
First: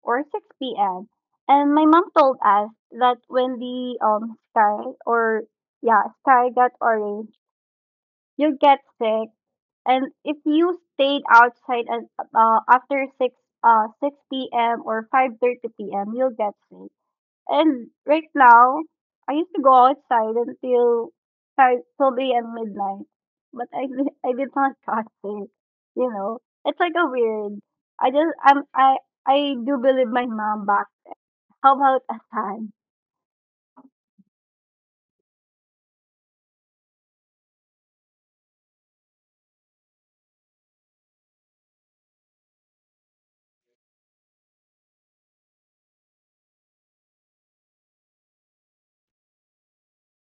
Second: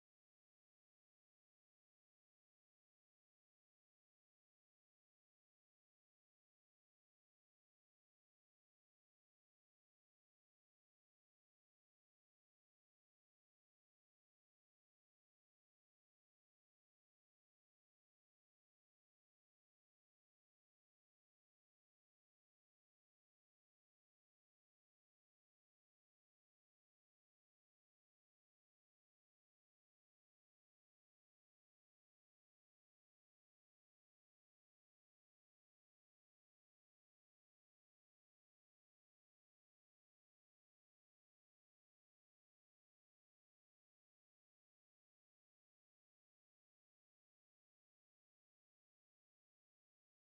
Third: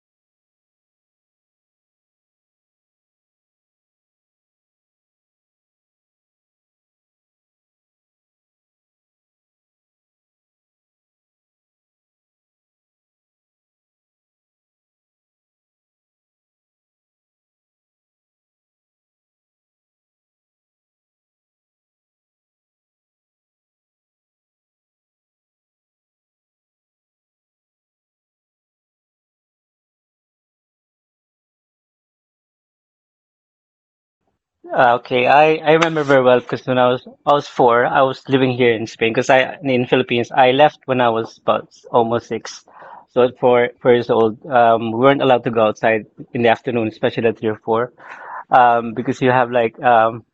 Speaker 2: or 6 p.m. And my mom told us that when the sky or yeah sky got orange, you get sick, and if you stayed outside and after 6 p.m. or 5:30 p.m., you'll get sick. And right now, I used to go outside until 12 a.m. midnight, but I did not cut it. You know, it's like a weird. I just I'm I do believe my mom back. How about a time?
Speaker 1: Ah, okay, I remember very well because when I was 4, I was living here in Spain because I in Philippines I left when I was about almost 6, so at four years old, we weren't allowed to go outside in the afternoon, especially at 3 or 4, because you have like um,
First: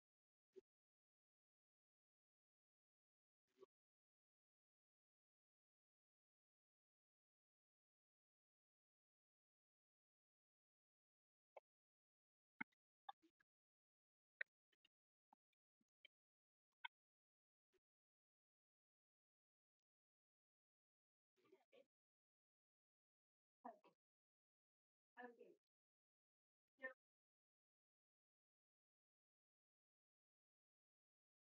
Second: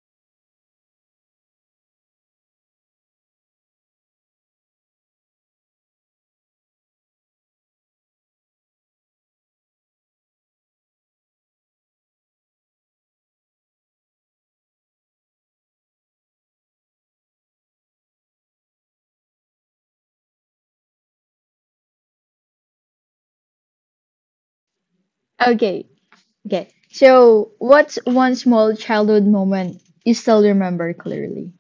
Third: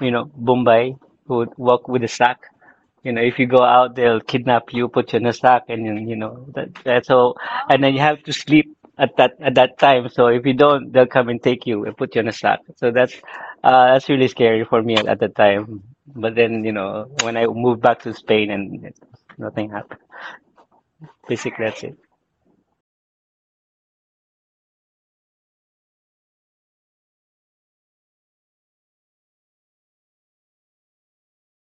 Speaker 1: you know, Bombay who would walk with a sack. If you go out, they'll kidnap you, put you in a sack, and then, you know that that's how and then you have to sleep at that time. So if you don't, they'll come and take you and put you on a sack. So that's really scary for me at the time. But then you know when I moved back to Spain and nothing happened. Basically, that's it.
Speaker 3: Okay. Okay. So, what's one small childhood moment you still remember clearly?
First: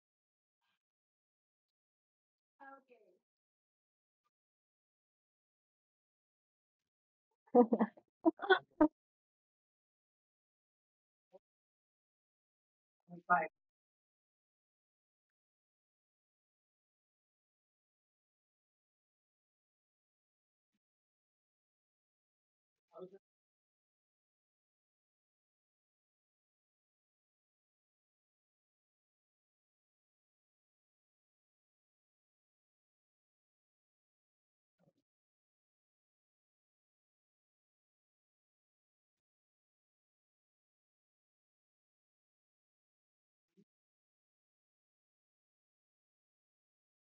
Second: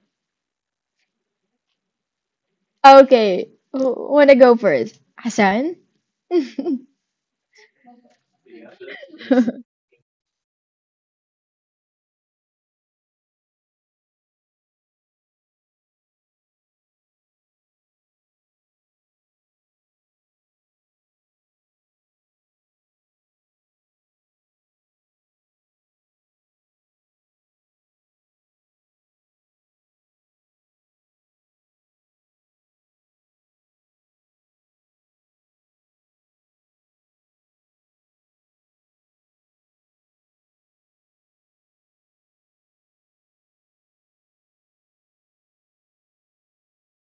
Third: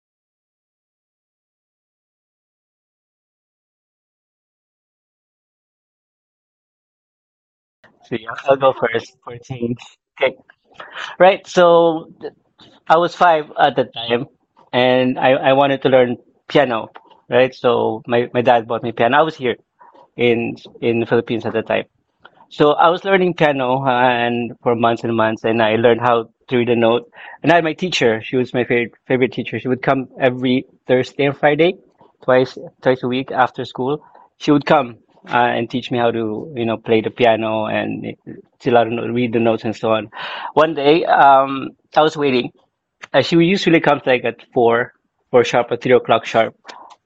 Speaker 3: Okay. Wanna go first, Hassan?
Speaker 1: So yeah, I'll go first for a change. Okay, right. So I was 5 at the time, and I wanted to learn piano. Right. So my dad bought me piano. I was here in in the Philippines at the time. So I was learning piano and for months and months, and I learned how to read a note. And I had my teacher. She was my favorite teacher. She would come every Thursday and Friday, twice twice a week after school. She would come and teach me how to play the piano and to learn to read the notes and so on. One day, I was waiting. She usually comes like at four sharp or 3 o'clock sharp.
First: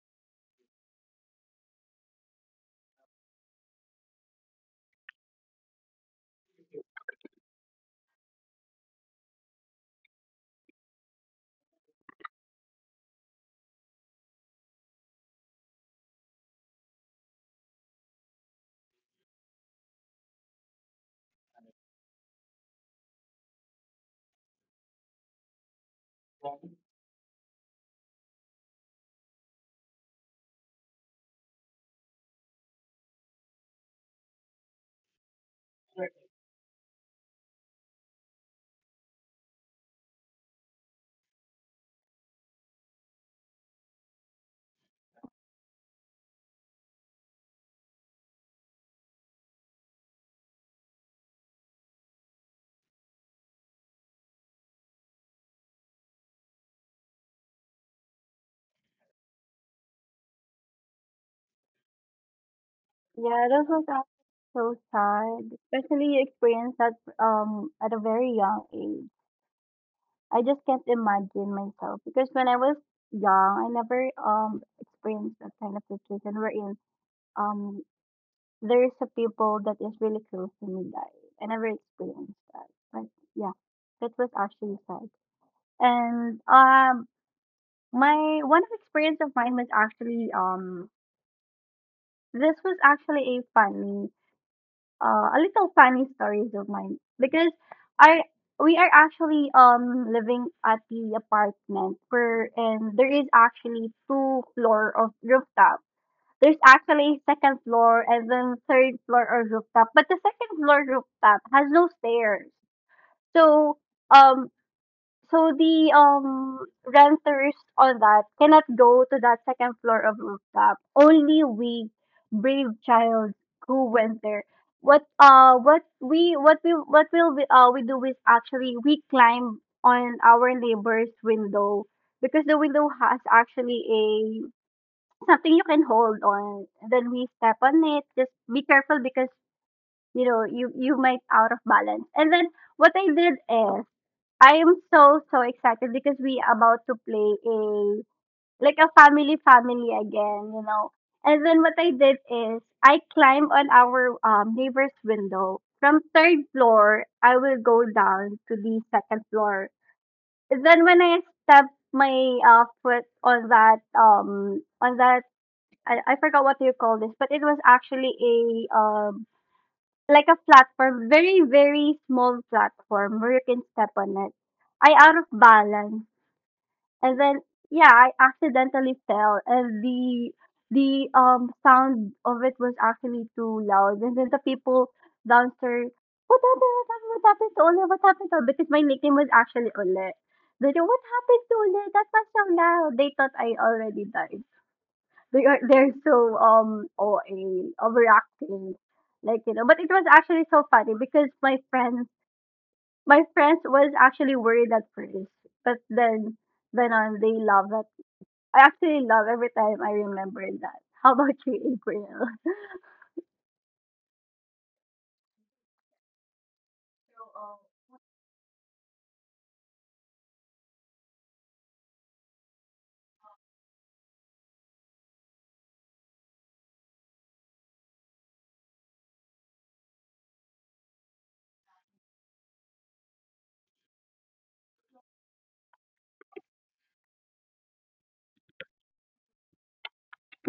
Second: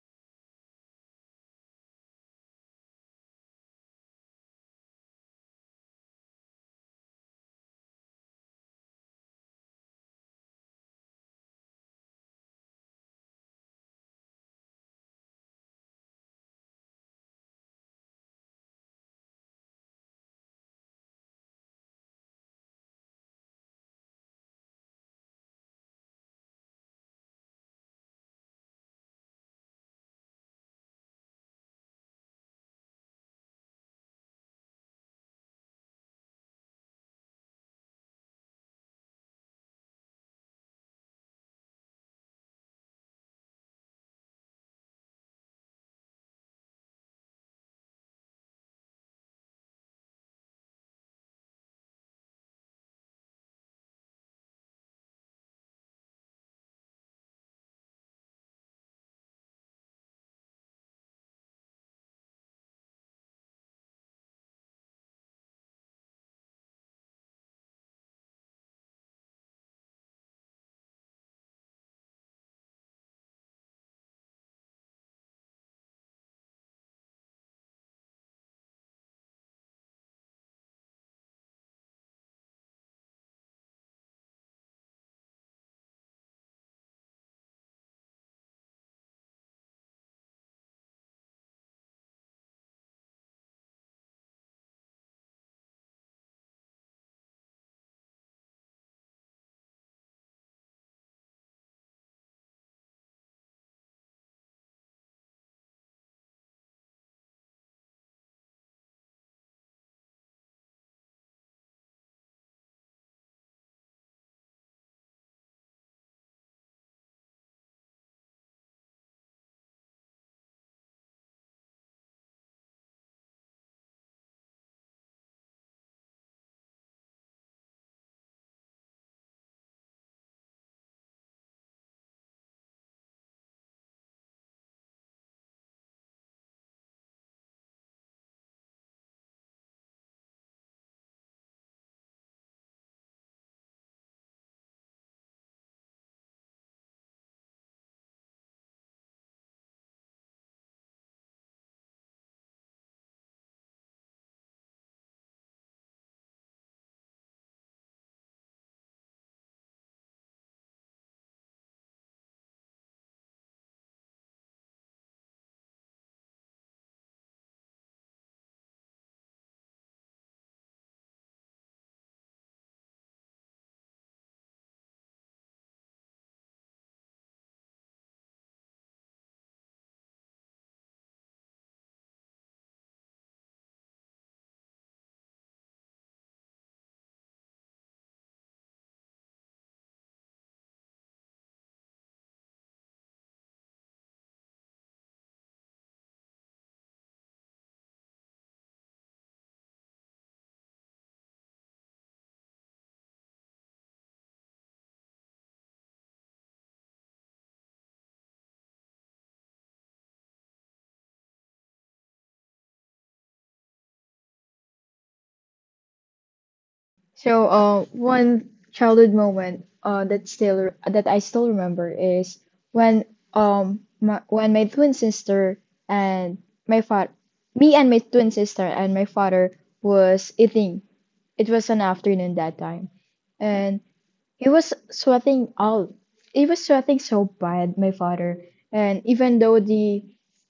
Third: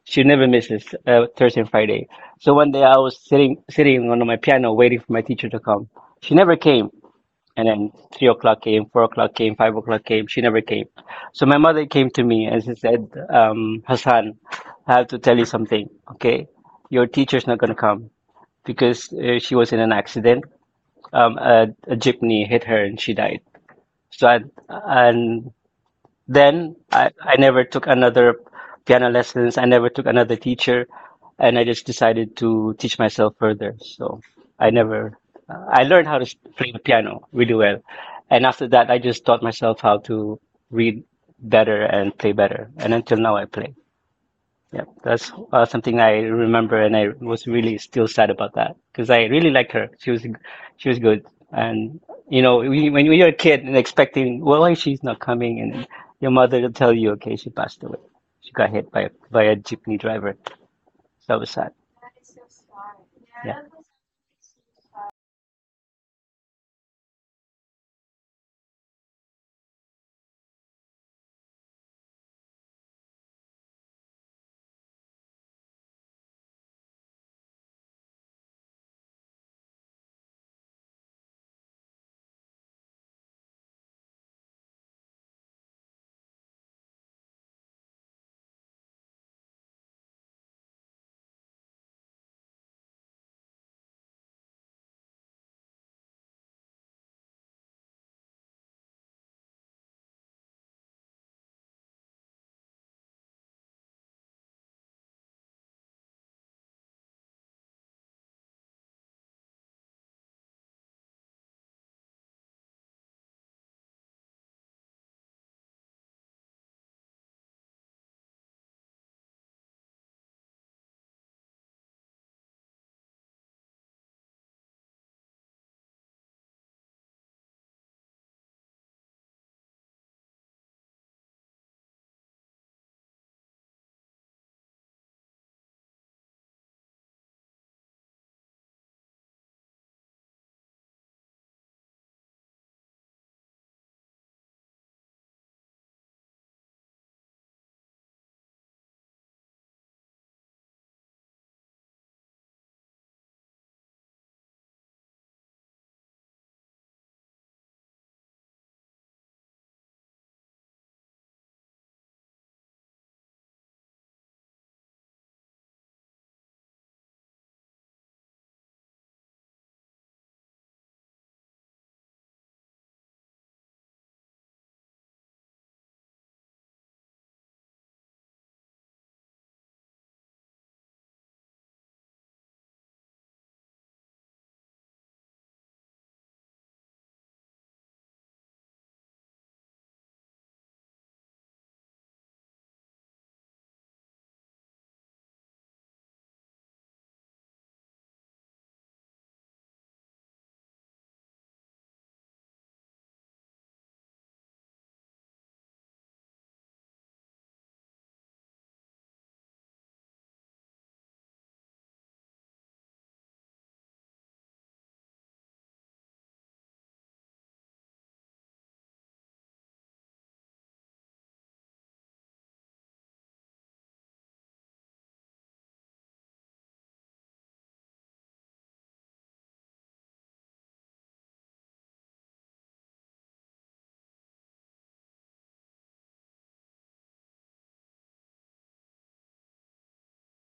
Speaker 1: She never misses Thursday and Friday. So one day I was sitting on my piano waiting for my teacher to come. She never came. And then 3 o'clock came, 4 o'clock came, 5 o'clock came. She never came. So my mother came to me and she said, "Hassan, I have to tell you something. Okay, your teacher's not gonna come because she was in an accident. A jeepney hit her and she died." So and then I never took another piano lessons. I never took another teacher, and I just decided to teach myself further. So I never, I learned how to play the piano really well, and after that, I just taught myself how to read better and play better, and until now, I play. Yeah, that's something I remember, and I was really still sad about that because I really liked her. She was good, and when you're a kid and expecting, well, why she's not coming, and your mother will tell you, okay, she passed away. She got hit by by a jeepney driver. So that was sad.
Speaker 2: Yeah,
Speaker 1: Yeah.
Speaker 2: that was actually so sad, especially you experience that at a very young age. I just can't imagine myself because when I was young, I never experienced that kind of situation wherein um There's a people that is really close to me died. I never experienced that. But yeah, that was actually sad. And my one experience of mine was actually this was actually a little funny stories of mine because I we are actually living at the apartment where and there is actually two floor of rooftop. There's actually second floor and then third floor or rooftop, but the second floor rooftop has no stairs. So um so the renters on that cannot go to that second floor of rooftop. Only we brave child who went there. What we what we what will we do is actually we climb on our neighbor's window because the window has actually something you can hold on. Then we step on it. Just be careful because you know you might out of balance. And then what I did is I am so excited because we about to play a like a family again, you know. And then what I did is I climbed on our neighbor's window. From third floor, I will go down to the second floor. Then when I step my foot on that I forgot what you call this, but it was actually a like a platform, very small platform where you can step on it. I out of balance, and then yeah, I accidentally fell, and the sound of it was actually too loud, and then the people downstairs, what happened? What happened? What happened to Ole? What happened to Ole?" Because my nickname was actually Ole. They know what happened to Ole? That was so loud. They thought I already died. They are they're so OA overacting, but it was actually so funny because my friends was actually worried at first, but then on they love that. I actually love every time I remember that. How about you, April?
Speaker 3: So, one childhood moment that still that I still remember is when when my twin sister and my father, me and my twin sister and my father was eating. It was an afternoon that time, and he was sweating all. He was sweating so bad, my father. And even though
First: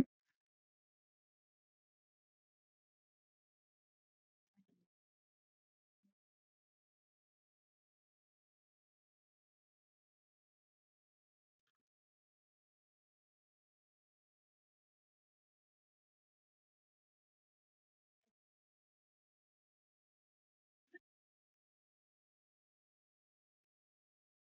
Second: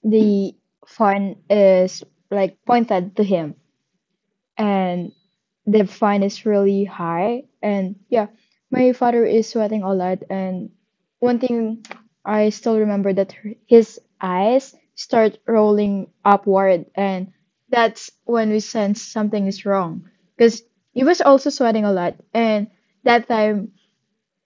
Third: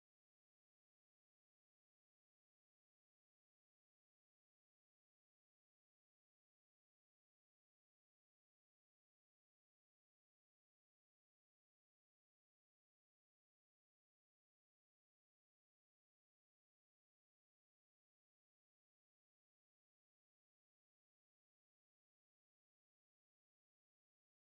Speaker 3: the fine is like pointed to him, and the fine is really high, and yeah, my father is sweating a lot. And one thing I still remember that his eyes start rolling upward, and that's when we sense something is wrong because he was also sweating a lot, and that time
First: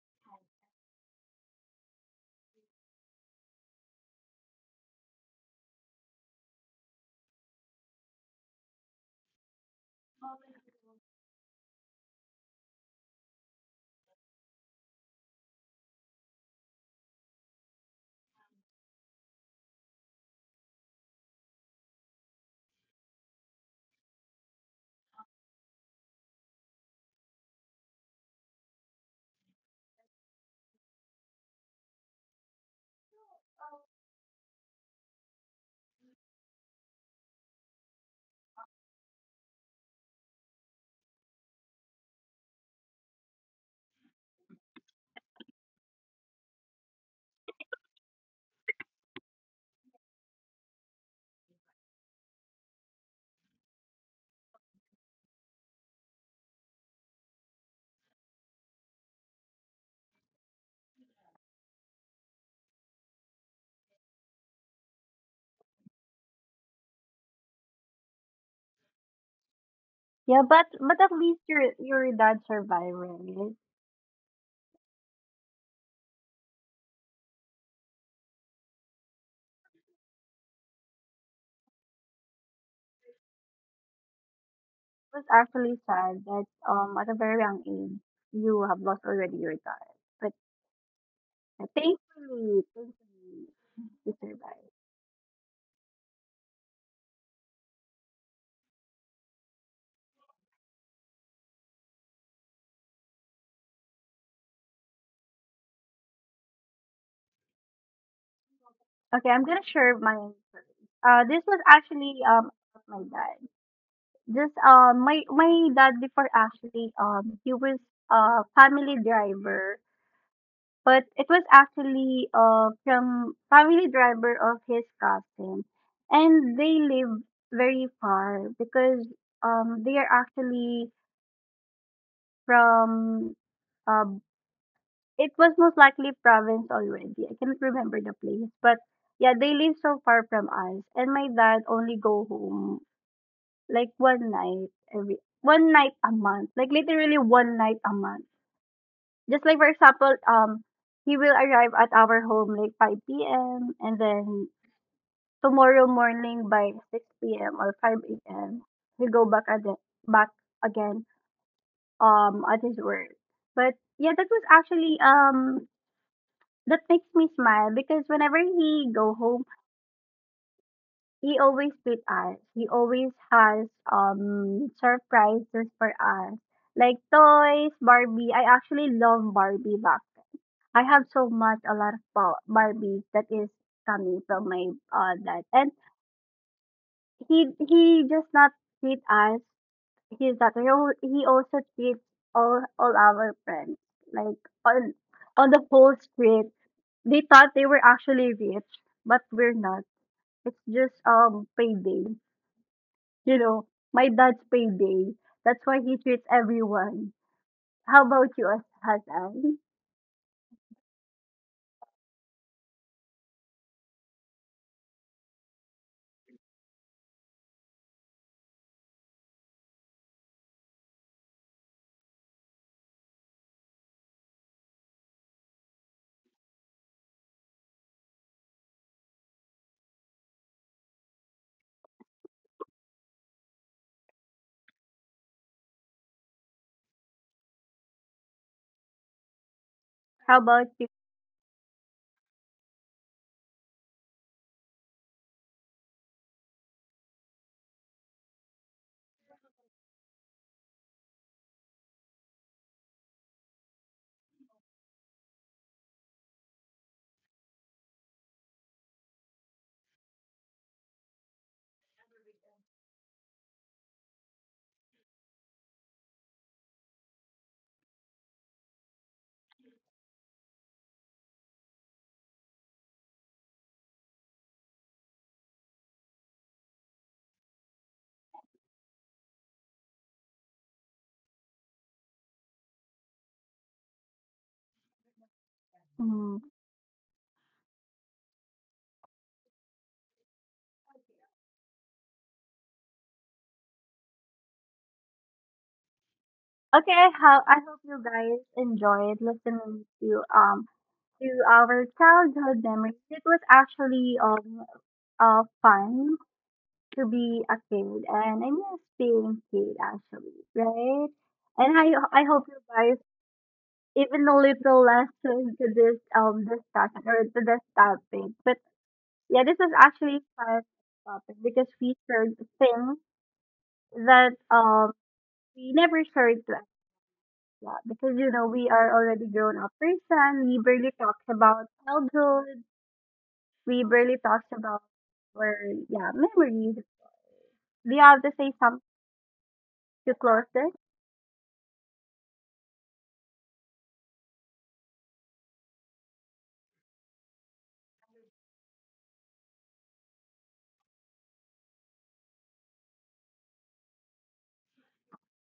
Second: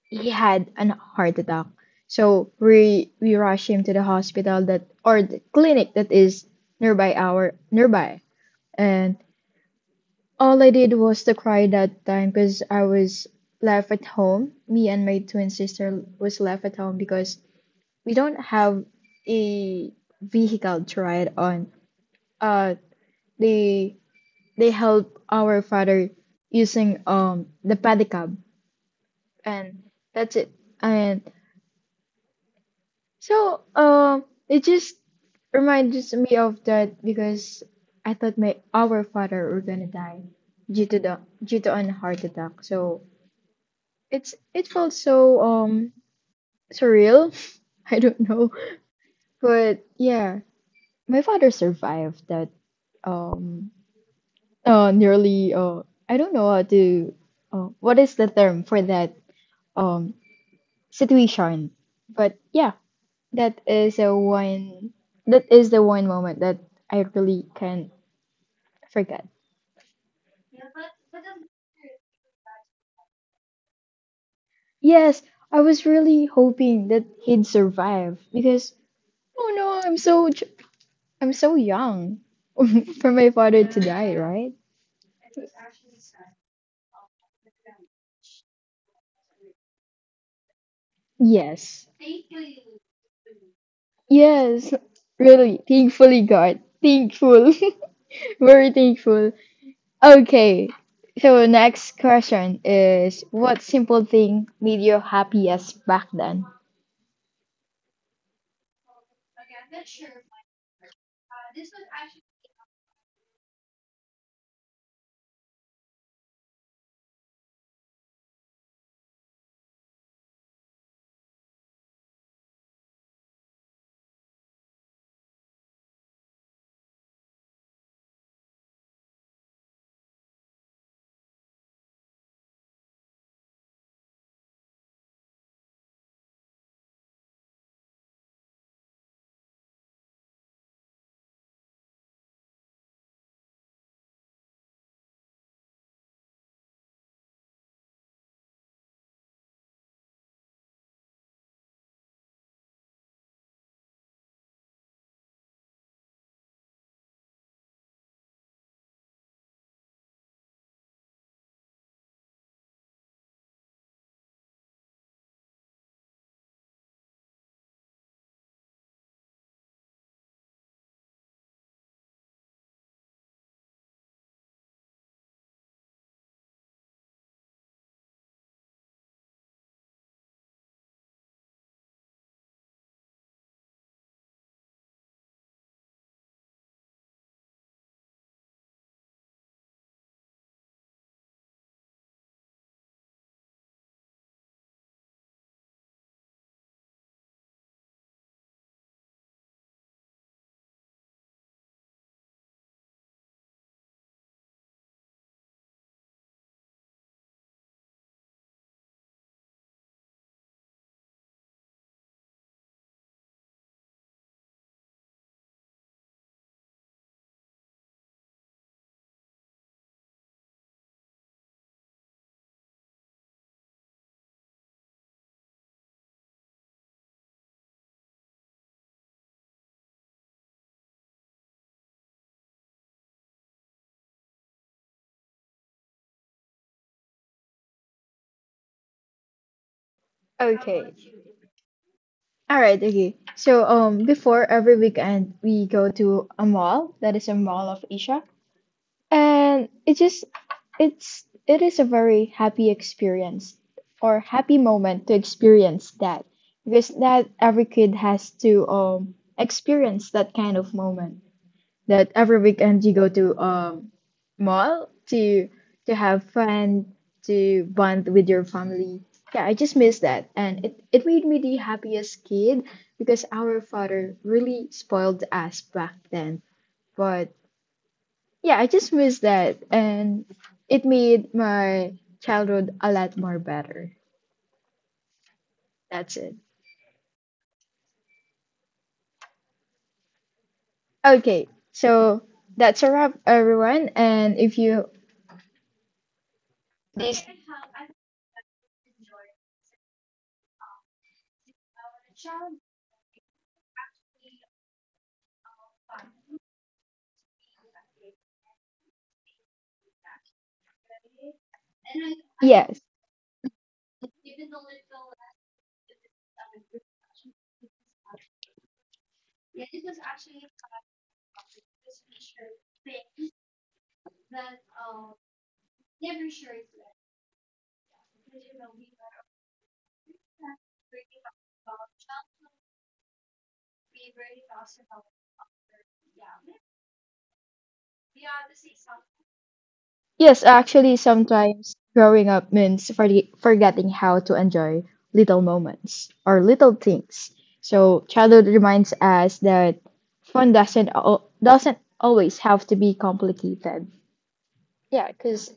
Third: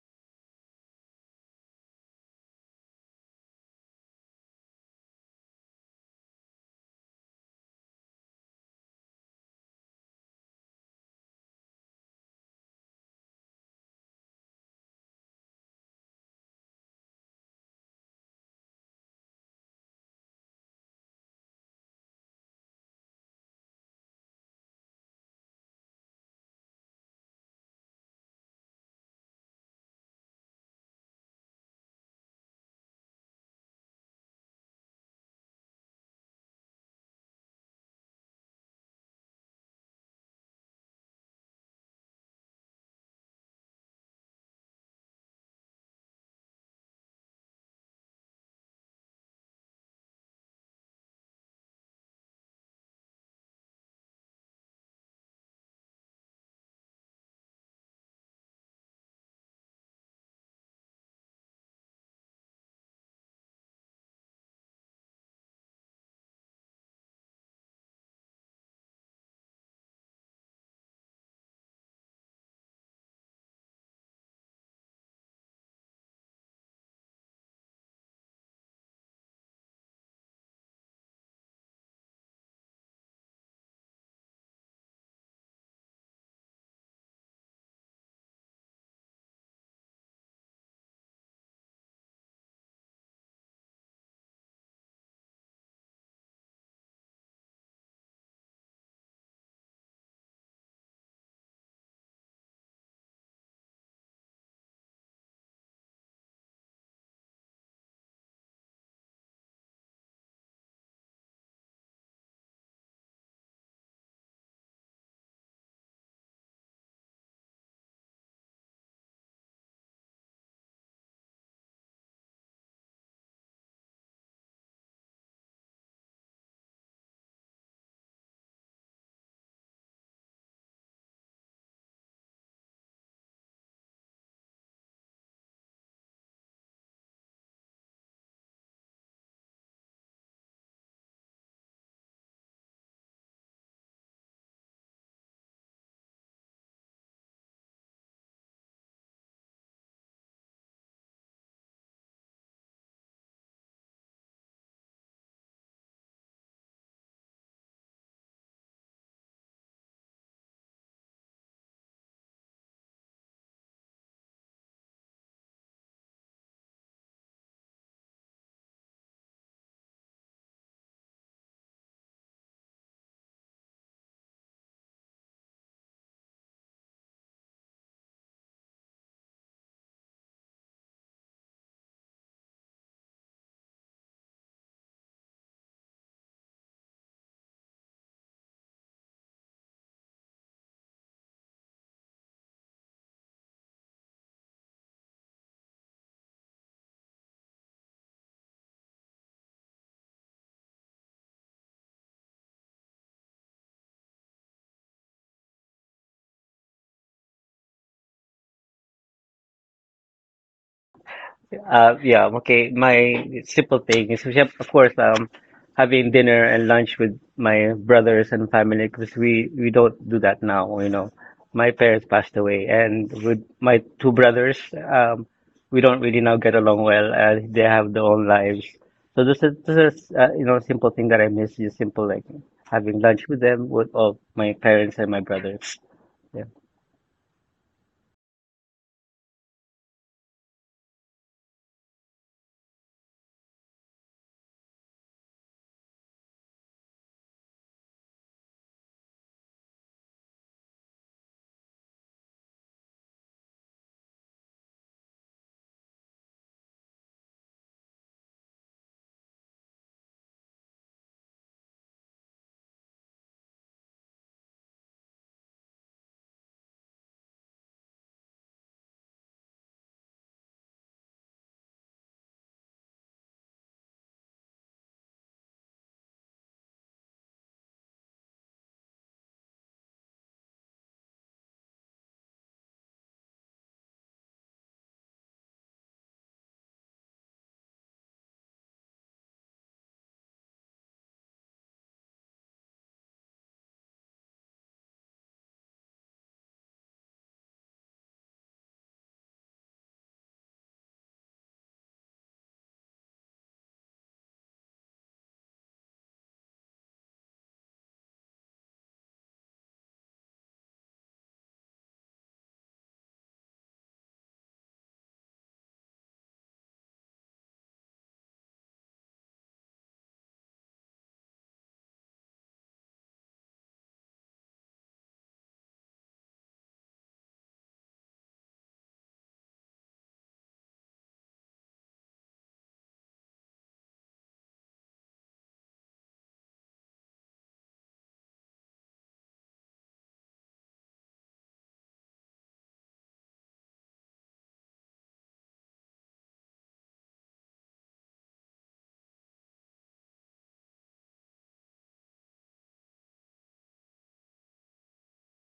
Speaker 3: he had an heart attack. So we rushed him to the hospital, that or the clinic that is nearby. And all I did was to cry that time because I was left at home. Me and my twin sister was left at home because we don't have a vehicle to ride on. Uh, they they help our father using the pedicab, and that's it. And so, it just reminds me of that because I thought my our father were gonna die due to an heart attack. So it's it felt so surreal. I don't know, but yeah, my father survived that um nearly, I don't know how to, what is the term for that um situation, but yeah, That is a one. That is the one moment that I really can't forget.
Speaker 2: Yeah, but at least your dad survived, right? It
Speaker 3: Yes, I was really hoping that he'd survive because oh no, I'm so j- I'm so young for my father to die, right?
Speaker 2: was actually sad that at a very young age you have lost already your dad, but
Speaker 3: Yes,
Speaker 2: thankfully you
Speaker 3: yes,
Speaker 2: survived.
Speaker 3: really. Thankfully, God, thankful, very thankful. Okay, so next question is, what simple thing made you happiest back then?
Speaker 2: Okay, I'm gonna share my. This was actually my dad. This my dad before actually he was a family driver, but it was actually from family driver of his cousin, and they live very far because they are actually from uh it was most likely province already. I cannot remember the place, but yeah, they live so far from us, and my dad only go home like 1 night every 1 night a month, like literally 1 night a month. Just like for example, he will arrive at our home like 5 p.m. and then tomorrow morning by 6 p.m. or 5 a.m., he'll go back again back again at his work. But yeah, that was actually that makes me smile because whenever he go home he always treat us. He always has surprises for us. Like toys, Barbie. I actually love Barbie back then. I have so much a lot of Barbies that is coming from my dad. And he just not treat us his daughter. He he also treats all our friends. Like on on the whole street. They thought they were actually rich, but we're not. It's just payday. You know, my dad's payday. That's why he treats everyone. How about you, Hasan?
Speaker 1: Yeah, okay. My simple thing is, of course, having dinner and lunch with my brothers and family because we don't do that now. My parents passed away, and with my two brothers, we don't really now get along well, and they have their own lives. So this is simple thing that I miss. Just simple like having lunch with them with all my parents and my brothers. Yeah.
Speaker 2: How about
Speaker 3: Okay,
Speaker 2: you?
Speaker 3: all right, okay. So before every weekend we go to a mall that is a Mall of Asia, and it just it's it is a very happy experience or happy moment to experience that, because that every kid has to experience that kind of moment, that every weekend you go to mall to have fun, to bond with your family. Yeah, I just miss that, and it made me the happiest kid because our father really spoiled us back then. But yeah, I just miss that, and it made my childhood a lot more better. That's it.
Speaker 2: Mm.
Speaker 3: Okay, so that's a wrap, everyone. And if you
Speaker 2: Okay,
Speaker 3: this
Speaker 2: I hope you guys enjoyed listening to our childhood memories. It was actually fun to be a kid, and I miss being kid actually, right? And I hope you
Speaker 3: yes.
Speaker 2: guys even a little lesson to this discussion or to this topic, but yeah, this is actually fun topic because we shared things that we never shared to Angela because you know we are already grown up person. We barely talk about childhood. We barely talk about our yeah memories. Do you have to say something to
Speaker 3: Yes,
Speaker 2: close this?
Speaker 3: actually, sometimes growing up means forgetting how to enjoy little moments or little things. So childhood reminds us that fun doesn't always have to be complicated. Yeah, because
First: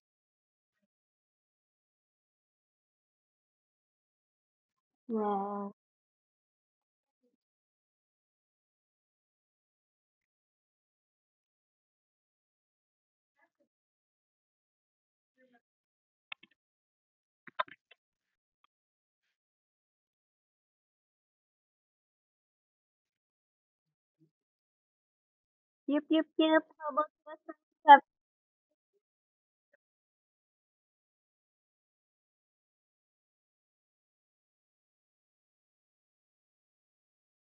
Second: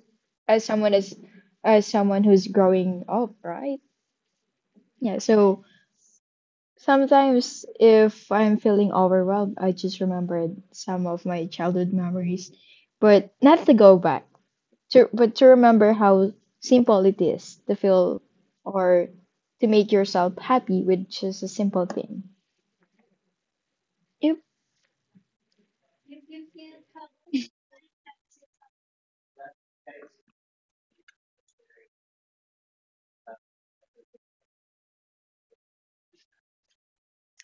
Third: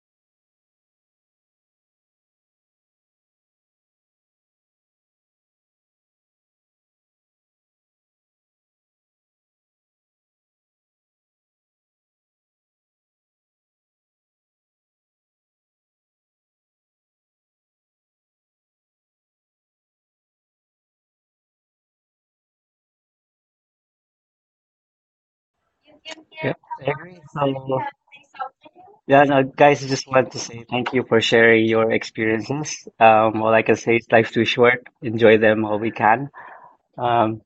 Speaker 3: as someone as as someone who's growing up, right? Yeah, so
Speaker 2: Yeah.
Speaker 3: sometimes if I'm feeling overwhelmed, I just remembered some of my childhood memories, but not to go back to, but to remember how simple it is to feel or to make yourself happy with just a simple thing. Yep.
Speaker 2: Yep, yep,
Speaker 1: Yeah.
Speaker 2: yep. How about
Speaker 1: I
Speaker 2: this?
Speaker 1: Yeah, no, guys, just want to say thank you for sharing your experiences. All I can say is life's too short. Enjoy them all we can. Um,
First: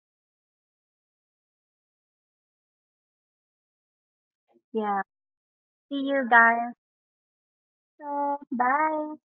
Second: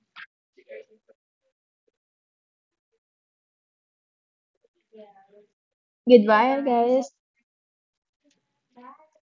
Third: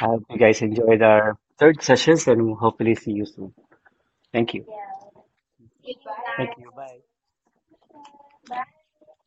Speaker 1: I hope you guys enjoyed our third sessions and we'll hopefully see you soon. Thank you.
Speaker 2: Yeah. See you
Speaker 1: Thank
Speaker 3: Goodbye,
Speaker 1: you.
Speaker 2: guys.
Speaker 1: Bye.
Speaker 3: guys.
Speaker 2: So, bye.